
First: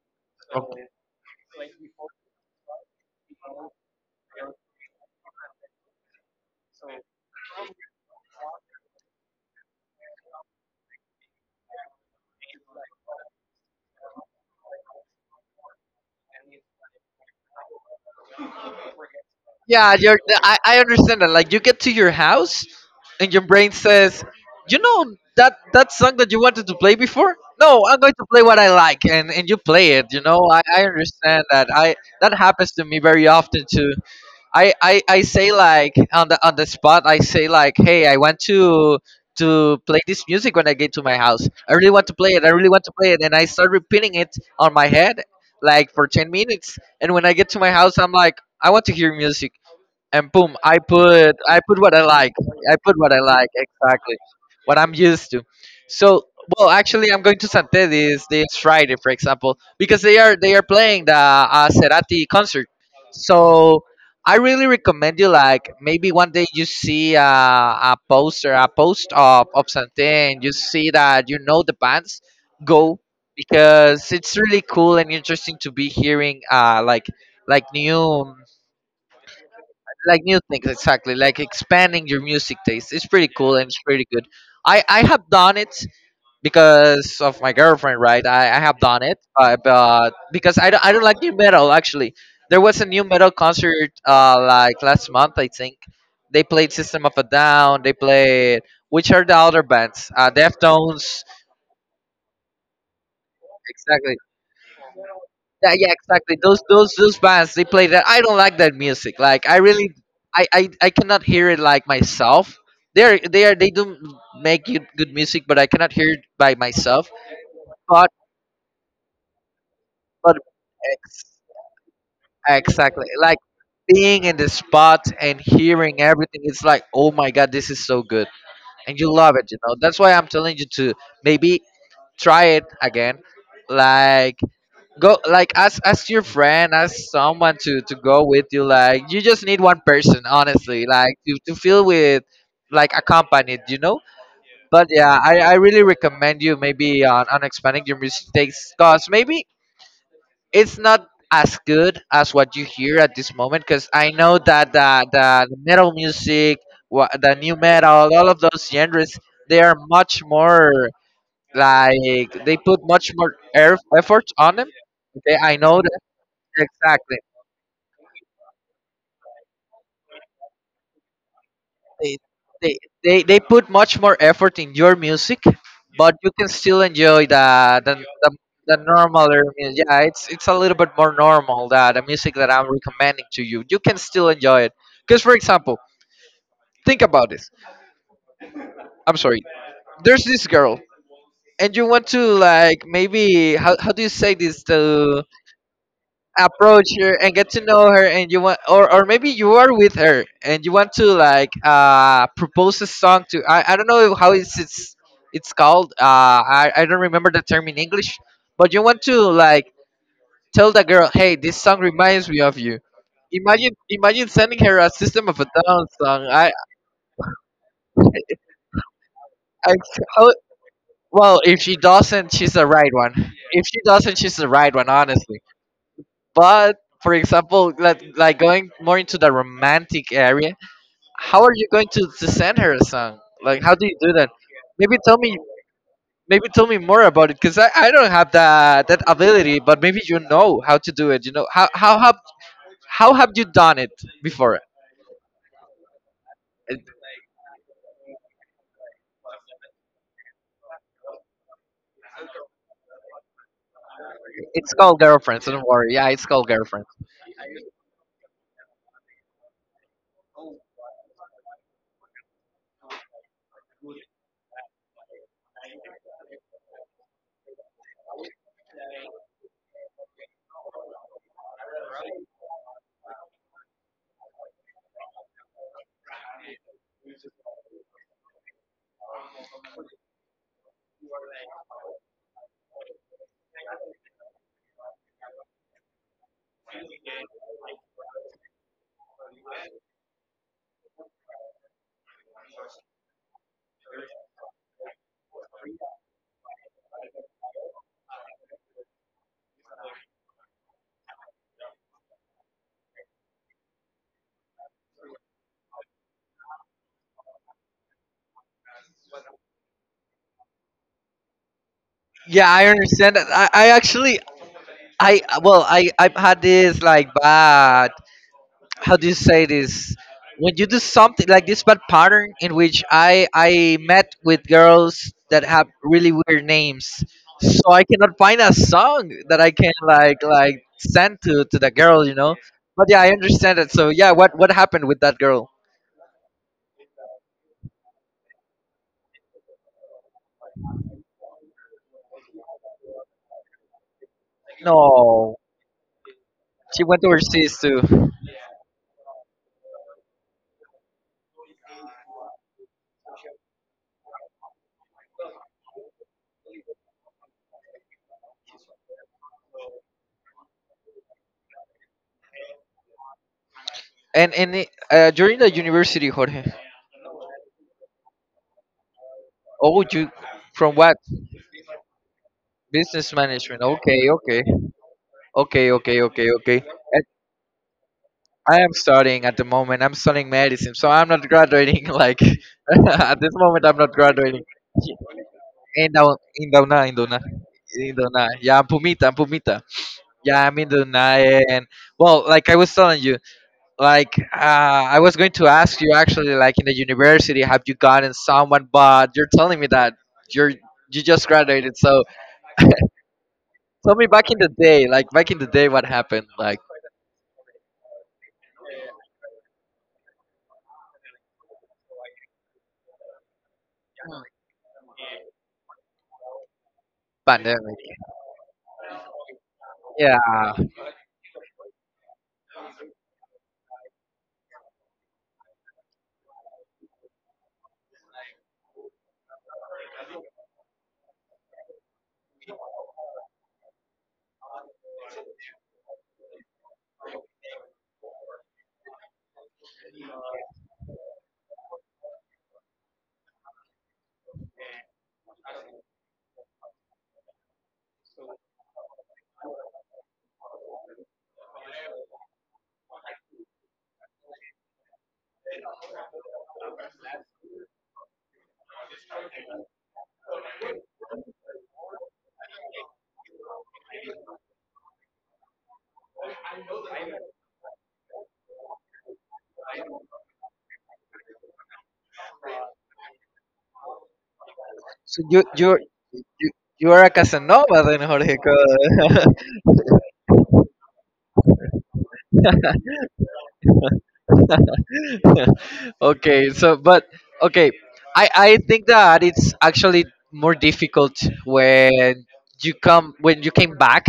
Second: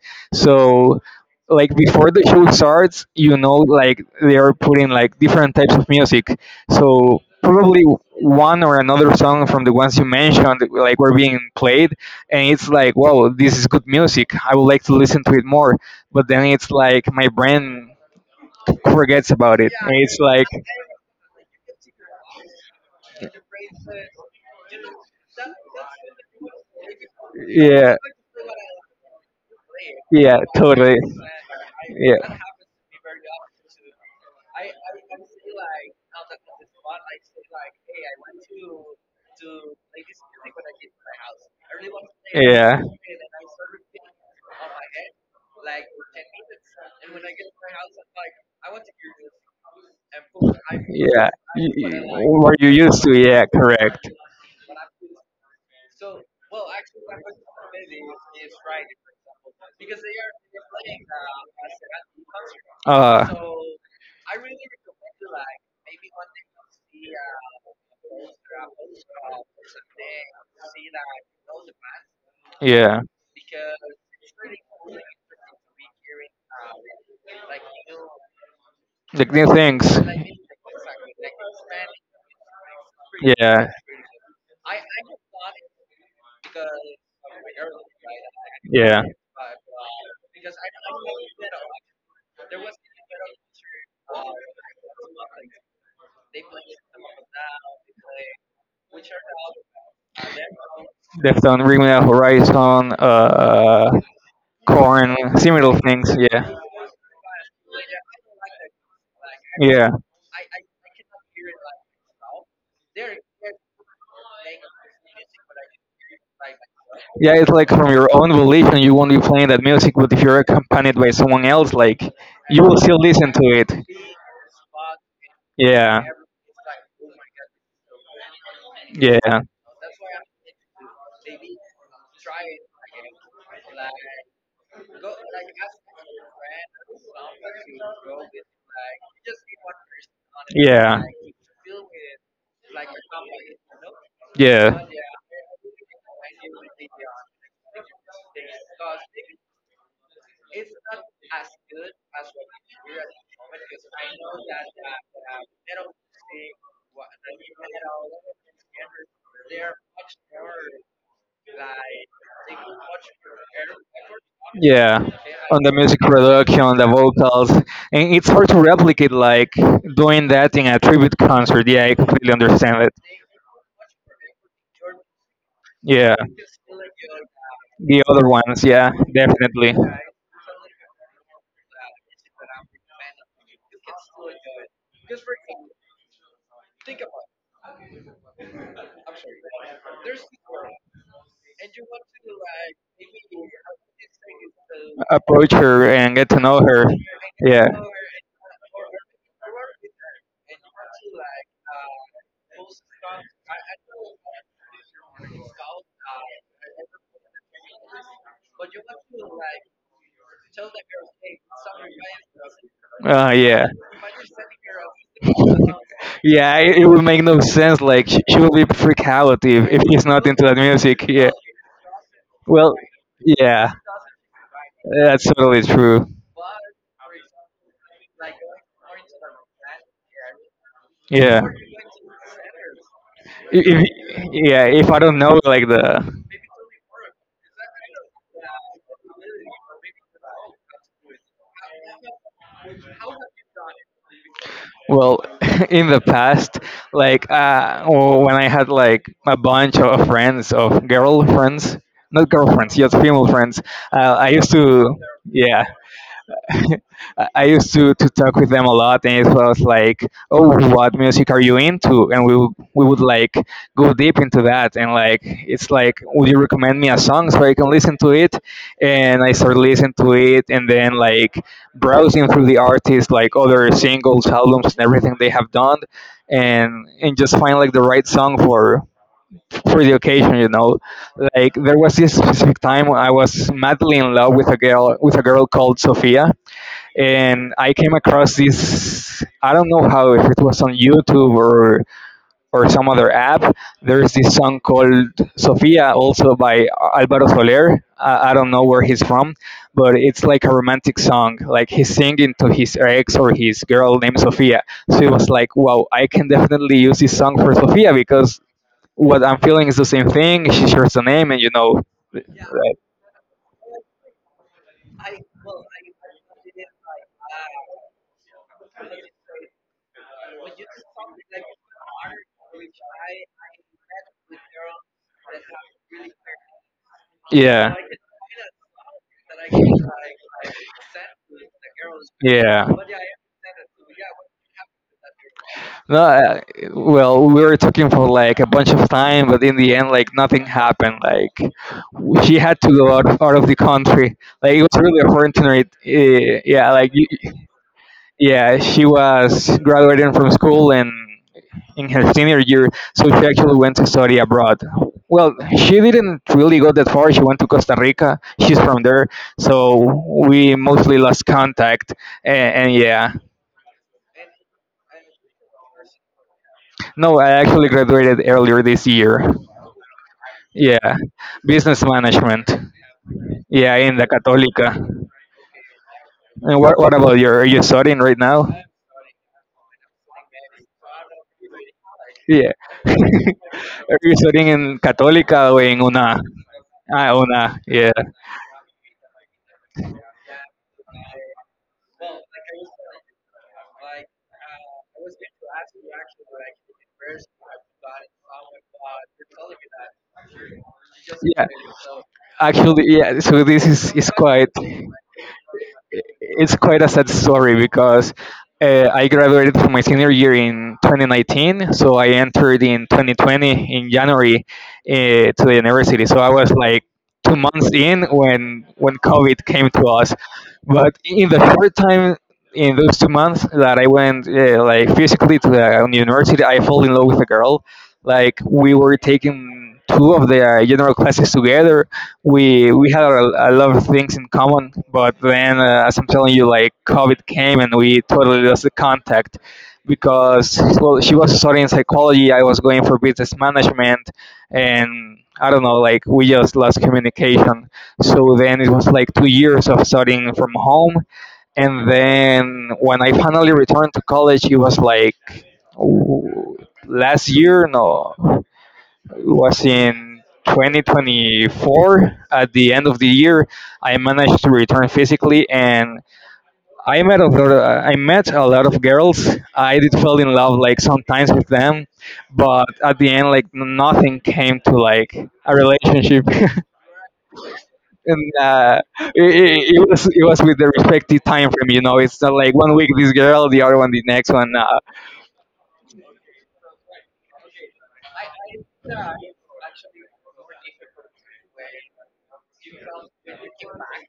S1: okay.
S2: So, like before the show starts, you know, like they are putting like different types of music. So probably one or another song from the ones you mentioned, like were being played, and it's like, wow, this is good music. I would like to listen to it more. But then it's like my brain forgets about it, and
S1: Yeah,
S2: it's
S1: you're,
S2: like.
S1: I understand that. Like you get to your house, and your brain says, you know, that that song that you wanted to play before. No,
S2: Yeah,
S1: I'm going to play what I like, and you play it. You
S2: yeah,
S1: know, I
S2: totally.
S1: understand that. I
S2: Yeah,
S1: That
S2: yeah,
S1: happens to me very often too. I say, like, on the spot, I say like, hey, I want to play this music when I get to my house. I really want to play it. I really want to play it, and I start repeating it on my head like for 10 minutes, and when I get to my house I'm like, I want to hear music, and boom, i
S2: yeah.
S1: put i put what I like.
S2: What you
S1: I put
S2: used to,
S1: what I
S2: yeah,
S1: like,
S2: correct.
S1: exactly what I'm used to. So, well actually, I'm going to Santé this Friday, for example, because they are playing the Cerati concert.
S2: Uh,
S1: So I really recommend you, like, maybe one day you see a poster, a post of Santé, and you see that you know the bands, go,
S2: yeah,
S1: because it's really cool and interesting to be hearing like, like new
S2: like new things.
S1: like new things, exactly, like expanding your music taste. It's pretty cool and
S2: Yeah,
S1: it's pretty good. I have done it because of my girlfriend, right? I have
S2: yeah.
S1: done it, but because I don't like new metal actually. There was a new metal concert like last month I think. They played System of a Down, they played, which are the other bands, Deftones,
S2: They've done Bring Me the Horizon,
S1: exactly.
S2: Corn,
S1: Yeah,
S2: similar
S1: yeah,
S2: things.
S1: exactly.
S2: Yeah,
S1: Those bands they play that. I don't like that music. Like I
S2: yeah,
S1: really, I cannot hear it like myself. They're they are they do make good, good music, but I cannot hear it by myself.
S2: yeah. It's like from your
S1: But
S2: own belief, and you won't be playing that music. But if
S1: but
S2: you're accompanied by
S1: ex-
S2: someone else, like you will still
S1: exactly,
S2: listen
S1: like
S2: to it.
S1: being in the spot and hearing
S2: Yeah,
S1: everything. It's like, oh my god, this is so good, and you love
S2: yeah,
S1: it. You know, that's why I'm telling you to maybe try it again. Like, go, like, ask your friend, ask someone to go with you, like you just need one person, honestly,
S2: yeah,
S1: like to, feel with, like, accompanied.
S2: yeah.
S1: But yeah, I really recommend you maybe on, expanding your mistakes, because maybe it's not as good as what you hear at this moment, because I know that the metal music, the new metal, all of those genres, they are much more, like, they put much more effort on them.
S2: Yeah,
S1: Okay, I
S2: on the
S1: know.
S2: music production on the
S1: Exactly.
S2: vocals, and it's hard to replicate like doing that in a tribute concert. Yeah, I
S1: They,
S2: completely
S1: they
S2: understand it.
S1: they put much more effort in your music,
S2: Yeah,
S1: but you can still enjoy the the
S2: the other
S1: the,
S2: ones,
S1: the
S2: yeah,
S1: normal
S2: definitely.
S1: music. Yeah, it's a little bit more normal that the music that I'm recommending to you. You can still enjoy it. Because for example, think about this. I'm sorry. There's this girl, and you want to like maybe how do you say this to
S2: Approach her and get to know her.
S1: approach her and get to
S2: Yeah.
S1: know her, and you want or maybe you are with her and you want to like propose a song to I don't know how it's called I don't remember the term in English, but you want to like tell the girl, hey, this song reminds me of you.
S2: Uh, yeah.
S1: Imagine sending her a System of a Down song.
S2: Yeah, it would make no sense. Like she will be freak out
S1: I
S2: if he's not
S1: how,
S2: into that music. Yeah.
S1: well, if she doesn't, she's the
S2: Well,
S1: right one. If
S2: yeah,
S1: she doesn't, she's the right one,
S2: that's
S1: honestly.
S2: totally true.
S1: But for example, like going more into the romantic area. How
S2: Yeah.
S1: are you going to send her a song? Like,
S2: If,
S1: how do you do that?
S2: yeah, if
S1: Maybe
S2: I
S1: tell
S2: don't
S1: me,
S2: know like the,
S1: Maybe tell me more about it, because I don't have that ability. But maybe you know how to do it. You know, how have you done it before?
S2: well, in the past,
S1: It,
S2: like when I had like a bunch of friends of girlfriends, not girlfriends, just female friends, I used
S1: it's
S2: to,
S1: called girlfriends.
S2: yeah.
S1: Don't worry. Yeah, it's called
S2: I
S1: girlfriends.
S2: I used to talk with them a lot, and it was like, "Oh, what music are you into?" And we would like go deep into that, and like it's like, "Would you recommend me a song so I can listen to it?" And I started listening to it, and then like browsing through the artists, like other singles, albums, and everything they have done, and and just find like the right song for the occasion, you know. Like there was this specific time when I was madly in love with a girl called Sophia, and I came across this. I don't know how if it was on YouTube or some other app. There's this song called Sofia, also by Alvaro Soler. I don't know where he's from, but it's like a romantic song. Like he's singing to his ex or his girl named Sofia. So it was like, wow, I can definitely use this song for Sofia because what I'm feeling is the same thing. She shares the name, and you know, like,
S1: Yeah, I understand that. I actually, I well I I've had this like bad, how do you say this, when you do something like this, bad pattern in which I met with girls that have really weird names, so
S2: yeah.
S1: I cannot find a song that I can like send to the girl.
S2: Yeah.
S1: But yeah, I understand it. So yeah, what happened with that girl?
S2: No, well, we were talking for like a bunch of time, but in the end, like nothing happened. Like she had to go out of the country. Like it was really
S1: No,
S2: unfortunate. Yeah,
S1: she went overseas too.
S2: yeah, she was graduating from school and in her senior year, so she actually went to study abroad. Well, she didn't really go that far. She went to Costa Rica. She's from there, so we mostly lost contact. And yeah.
S1: And during the university, Jorge?
S2: No, I actually graduated earlier this year.
S1: Oh, you, from
S2: Yeah,
S1: what?
S2: business management.
S1: Business management.
S2: Yeah, in
S1: Okay,
S2: the
S1: okay,
S2: Católica.
S1: okay, okay. Okay, okay.
S2: And what about your? Are you studying right now?
S1: I am studying at the moment. I'm studying medicine, so I'm not graduating. Like
S2: Yeah.
S1: at this moment, I'm not
S2: Are you
S1: graduating.
S2: studying in Católica or in
S1: In
S2: una?
S1: Dau- in Dauna, in
S2: Ah,
S1: Dauna,
S2: una. Yeah.
S1: in Dauna. Yeah, I'm Pumita. I'm Pumita. Yeah, I'm in Dauna, and well, like I was telling you, like I was going to ask you, actually, like in the university, have you gotten someone? But you're telling me that you're you just
S2: Yeah.
S1: graduated. So
S2: Actually, yeah. So this
S1: tell me,
S2: is
S1: back in the
S2: quite.
S1: day, what happened?
S2: It's
S1: Like,
S2: quite a sad story because I graduated from my senior year in 2019, so I entered in 2020 in January to the university. So I was like two months
S1: pandemic.
S2: in when COVID came to us,
S1: Yeah.
S2: but in the short time in those two months that I went like physically to the on university, I fell in love with a girl. Like we were taking two of the general classes together, we had a lot of things in common, but then, as I'm telling you, like COVID came and we totally lost the contact, because well, she was studying psychology, I was going for business management, and I don't know, like we just lost communication. So then it was like two years of studying from home, and then when I finally returned to college, it was like w- last year, no, was in 2024. At the end of the year I managed to return physically, and I met a lot of girls. I did fall in love like sometimes with them, but at the end like nothing came to like
S1: So
S2: a relationship.
S1: you you are a Casanova then,
S2: And
S1: Jorge.
S2: it, it, it was it was with the respective time frame, you know. It's not like one week this girl, the other one the next one,
S1: Okay, so but okay, I think that it's actually more difficult when you come when you came back,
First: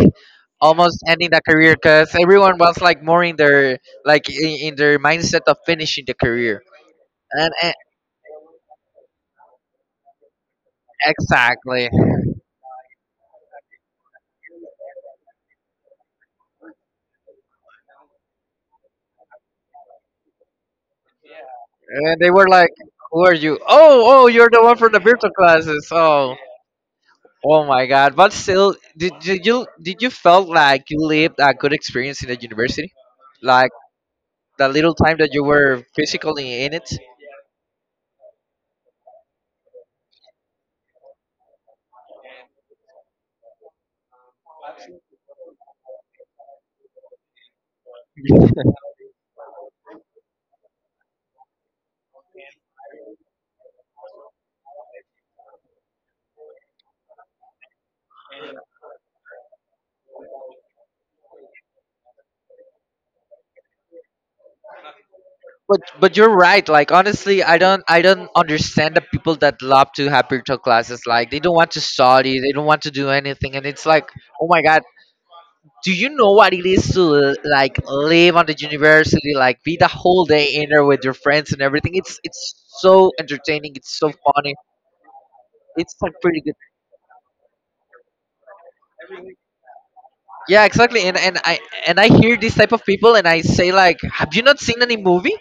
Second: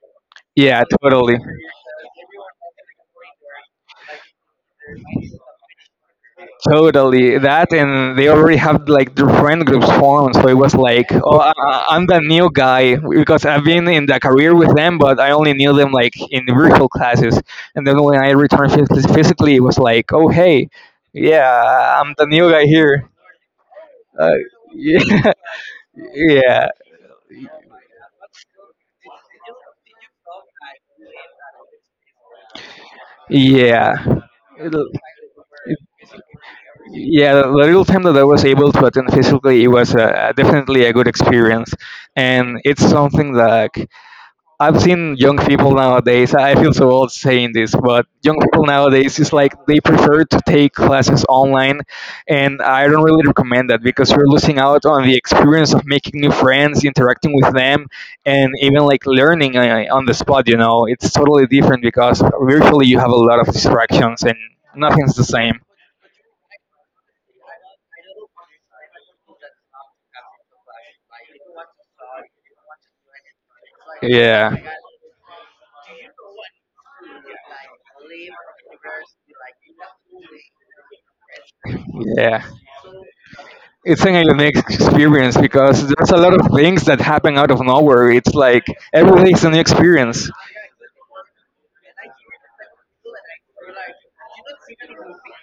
S2: yeah,
S1: almost ending
S2: totally.
S1: the career because everyone was like more in their mindset of finishing the career.
S2: Totally
S1: and,
S2: that,
S1: and
S2: and they already have like their friend groups formed. So it was like, oh,
S1: exactly.
S2: I'm the
S1: And
S2: new guy because I've been in the career with them, but I only knew them like in the virtual classes. And then when physically, it was like, oh, hey, yeah, I'm the
S1: they were
S2: new guy
S1: like,
S2: here.
S1: who are you? Oh,
S2: Uh,
S1: you're the one from the virtual
S2: yeah,
S1: classes. Oh. Oh my god! But still, did you felt like you lived a good experience in the university, like
S2: yeah, yeah.
S1: the little
S2: It-
S1: time that you were physically in it?
S2: yeah, the little time that I was able to attend physically it was definitely a good experience, and it's something that like, I've seen young people nowadays, I feel so old saying this, but young people nowadays is like they prefer to take classes online, and I don't really recommend that because you're losing out on the experience of making new friends, interacting with them, and even like learning on the spot. You know, it's totally different because virtually you have a lot of distractions and nothing's the same.
S1: But you're right. Like, honestly, I don't understand the people that love to have virtual classes. Like, they don't want to study, they don't want to do anything, and it's like, oh
S2: Yeah.
S1: my god, do you know what it is to like live on the university, like be the whole day in there with your friends and everything? It's
S2: Yeah,
S1: it's so entertaining. It's
S2: it's
S1: so
S2: an
S1: funny.
S2: unique experience because
S1: It's
S2: there's
S1: a
S2: a lot
S1: pretty.
S2: of things that happen out of nowhere. It's like everything's a new experience.
S1: Yeah, exactly. And I hear this type of people, and I say, like, have you not seen any movie?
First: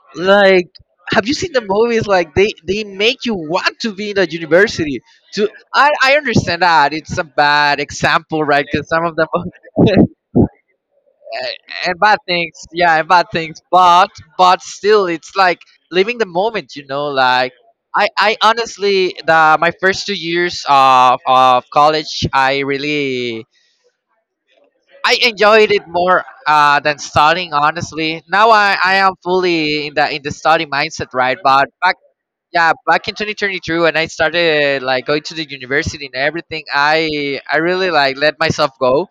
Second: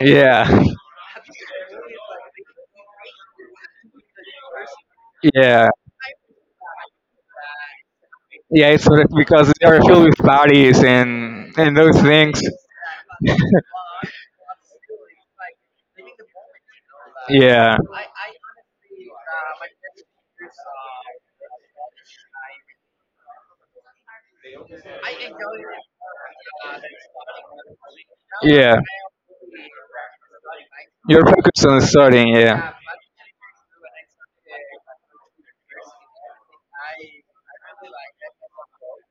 S2: Yeah,
S1: Like, have you seen the movies? Like, they make you want to be in the university. To
S2: yeah,
S1: I understand that it's a bad example, right?
S2: Yeah, it's
S1: Because
S2: sort
S1: some
S2: of
S1: of them
S2: because they are filled with bodies and
S1: and
S2: those
S1: bad
S2: things.
S1: things, yeah, and bad things. But still, it's like living the moment, you know. Like,
S2: Yeah.
S1: I honestly the my first 2 years of college, I really I enjoyed it more than studying, honestly. Now I,
S2: Yeah.
S1: I am fully in the study mindset,
S2: You're
S1: right?
S2: focused
S1: But
S2: on
S1: back
S2: studying,
S1: yeah,
S2: yeah.
S1: back in 2022 when I started like going to the university and everything, I really like let myself go,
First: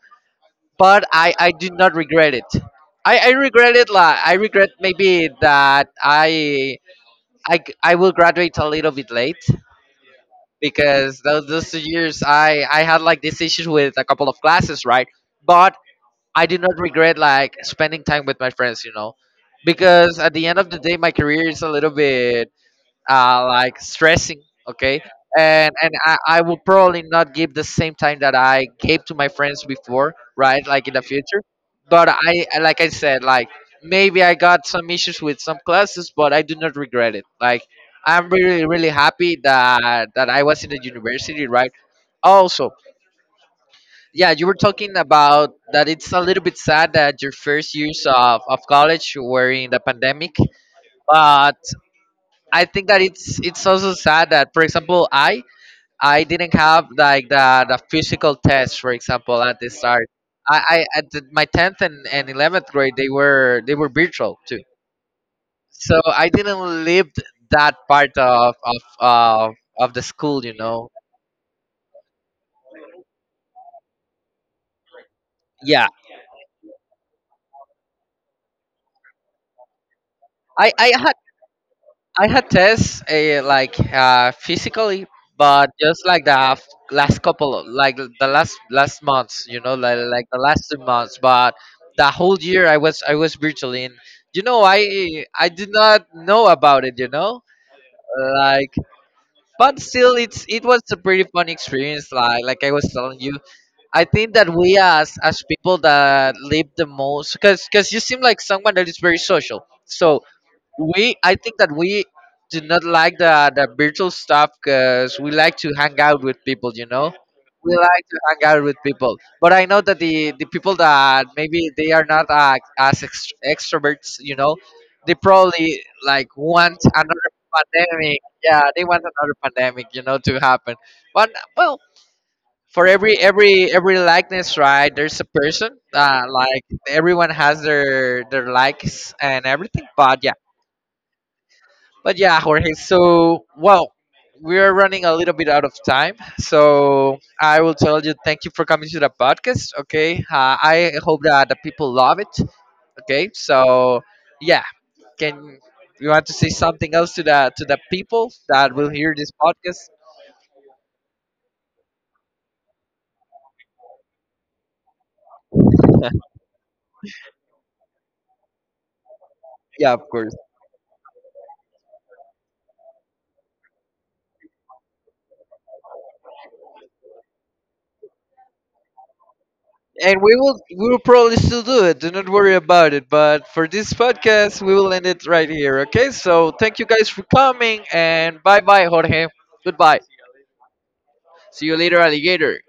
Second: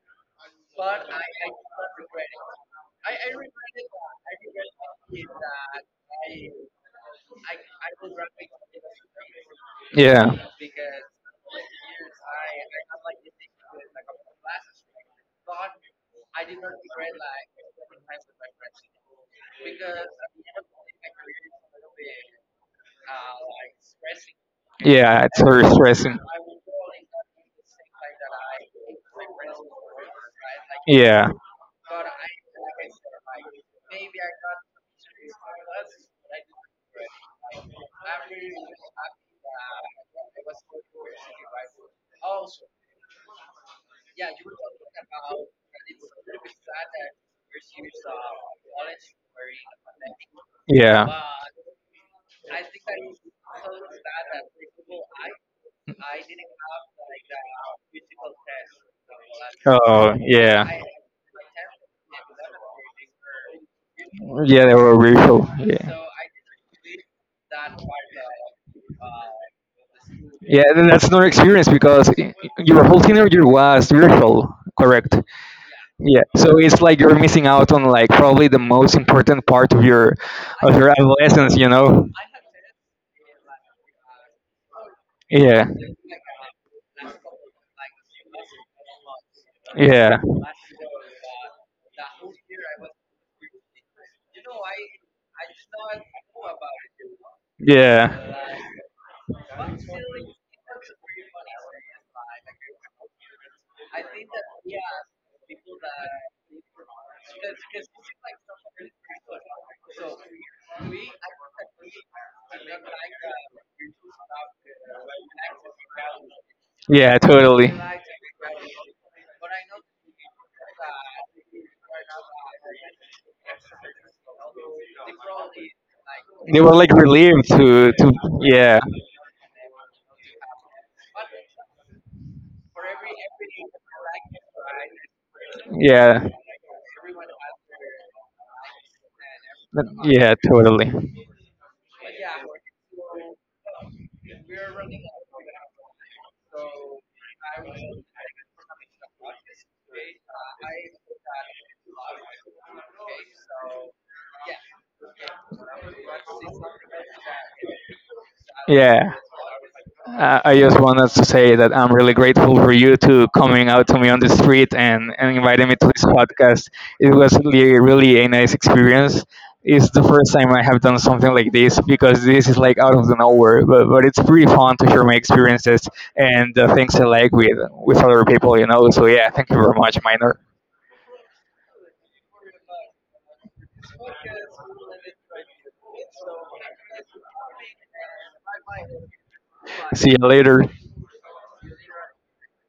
S1: but I do not regret it. I regret it, like I regret maybe that I will graduate a little bit late
S2: Yeah.
S1: because those 2 years I had like this issue with a couple of classes, right? But I do not regret like spending time with my friends, you know, because at the end of the day, my career is a little bit like stressing, okay,
S2: Yeah, it's very
S1: and and I,
S2: stressing.
S1: I will probably not give the same time that I gave to my friends before, right, like in the
S2: Yeah.
S1: future. But like I said, like maybe I got some issues with some classes, but I do not regret it. Like, I'm really really happy that I was in the university, right? Also, yeah, you were talking about that it's a little bit sad that your first years of college were in the pandemic,
S2: Yeah.
S1: but I think that it's also sad that, for example, I didn't have like the physical test, for example, at the start.
S2: Oh,
S1: I,
S2: yeah.
S1: I at my 10th and 11th grade, they were virtual too,
S2: Yeah, they were real.
S1: so
S2: Yeah.
S1: I didn't live that part of the school, you
S2: Yeah, then
S1: know.
S2: that's another experience because your whole teenager year was virtual, correct?
S1: Yeah,
S2: Yeah, so it's like you're missing out on like probably the most important part
S1: I
S2: of
S1: I
S2: your
S1: had
S2: adolescence, you know?
S1: I had tests like physically,
S2: Yeah,
S1: but just like last couple of like the last months, you know, like the last 2 months. But the whole year I was virtually in. You know, I did not know about it. You know,
S2: yeah,
S1: like, but still, it was a pretty fun experience. Like I was telling you, I think that we as people that live the most, because you seem like someone that is very social. So
S2: yeah,
S1: we I think that we do not like the virtual stuff because we like to hang out with people. You know,
S2: Yeah, totally.
S1: we like to hang out with people. But I know that the people that maybe they are not as extroverts. You know, they probably like
S2: They were
S1: want
S2: like
S1: another
S2: relieved to
S1: pandemic. Yeah,
S2: yeah.
S1: they want another pandemic, you know, to happen. But, well. For every likeness, right, there's a person.
S2: Yeah.
S1: Like everyone has their likes and everything. But yeah,
S2: Yeah, totally.
S1: but yeah, Jorge, so, well, we're running a little bit out of time. So I will tell you, thank you for coming to the podcast. Okay. I hope that the people love it. Okay. So, yeah. Can you want to say something else to the people that will
S2: Yeah.
S1: hear this podcast?
S2: I just wanted to say that I'm really grateful for you to coming out to me on the street and inviting me to this podcast. It was really, really a nice experience. It's
S1: Yeah,
S2: the
S1: of
S2: first
S1: course.
S2: time I have done something like this because this is like out of the nowhere, but it's pretty fun to share my experiences and the things I like with other people, you know. So yeah, thank you very much,
S1: And we
S2: Minor.
S1: will we will probably still do it. Do not worry about it. But for this podcast, we will end it right here. Okay. So thank you guys for coming, and bye bye, Jorge. Goodbye.
S2: See you later.
S1: See you later, alligator.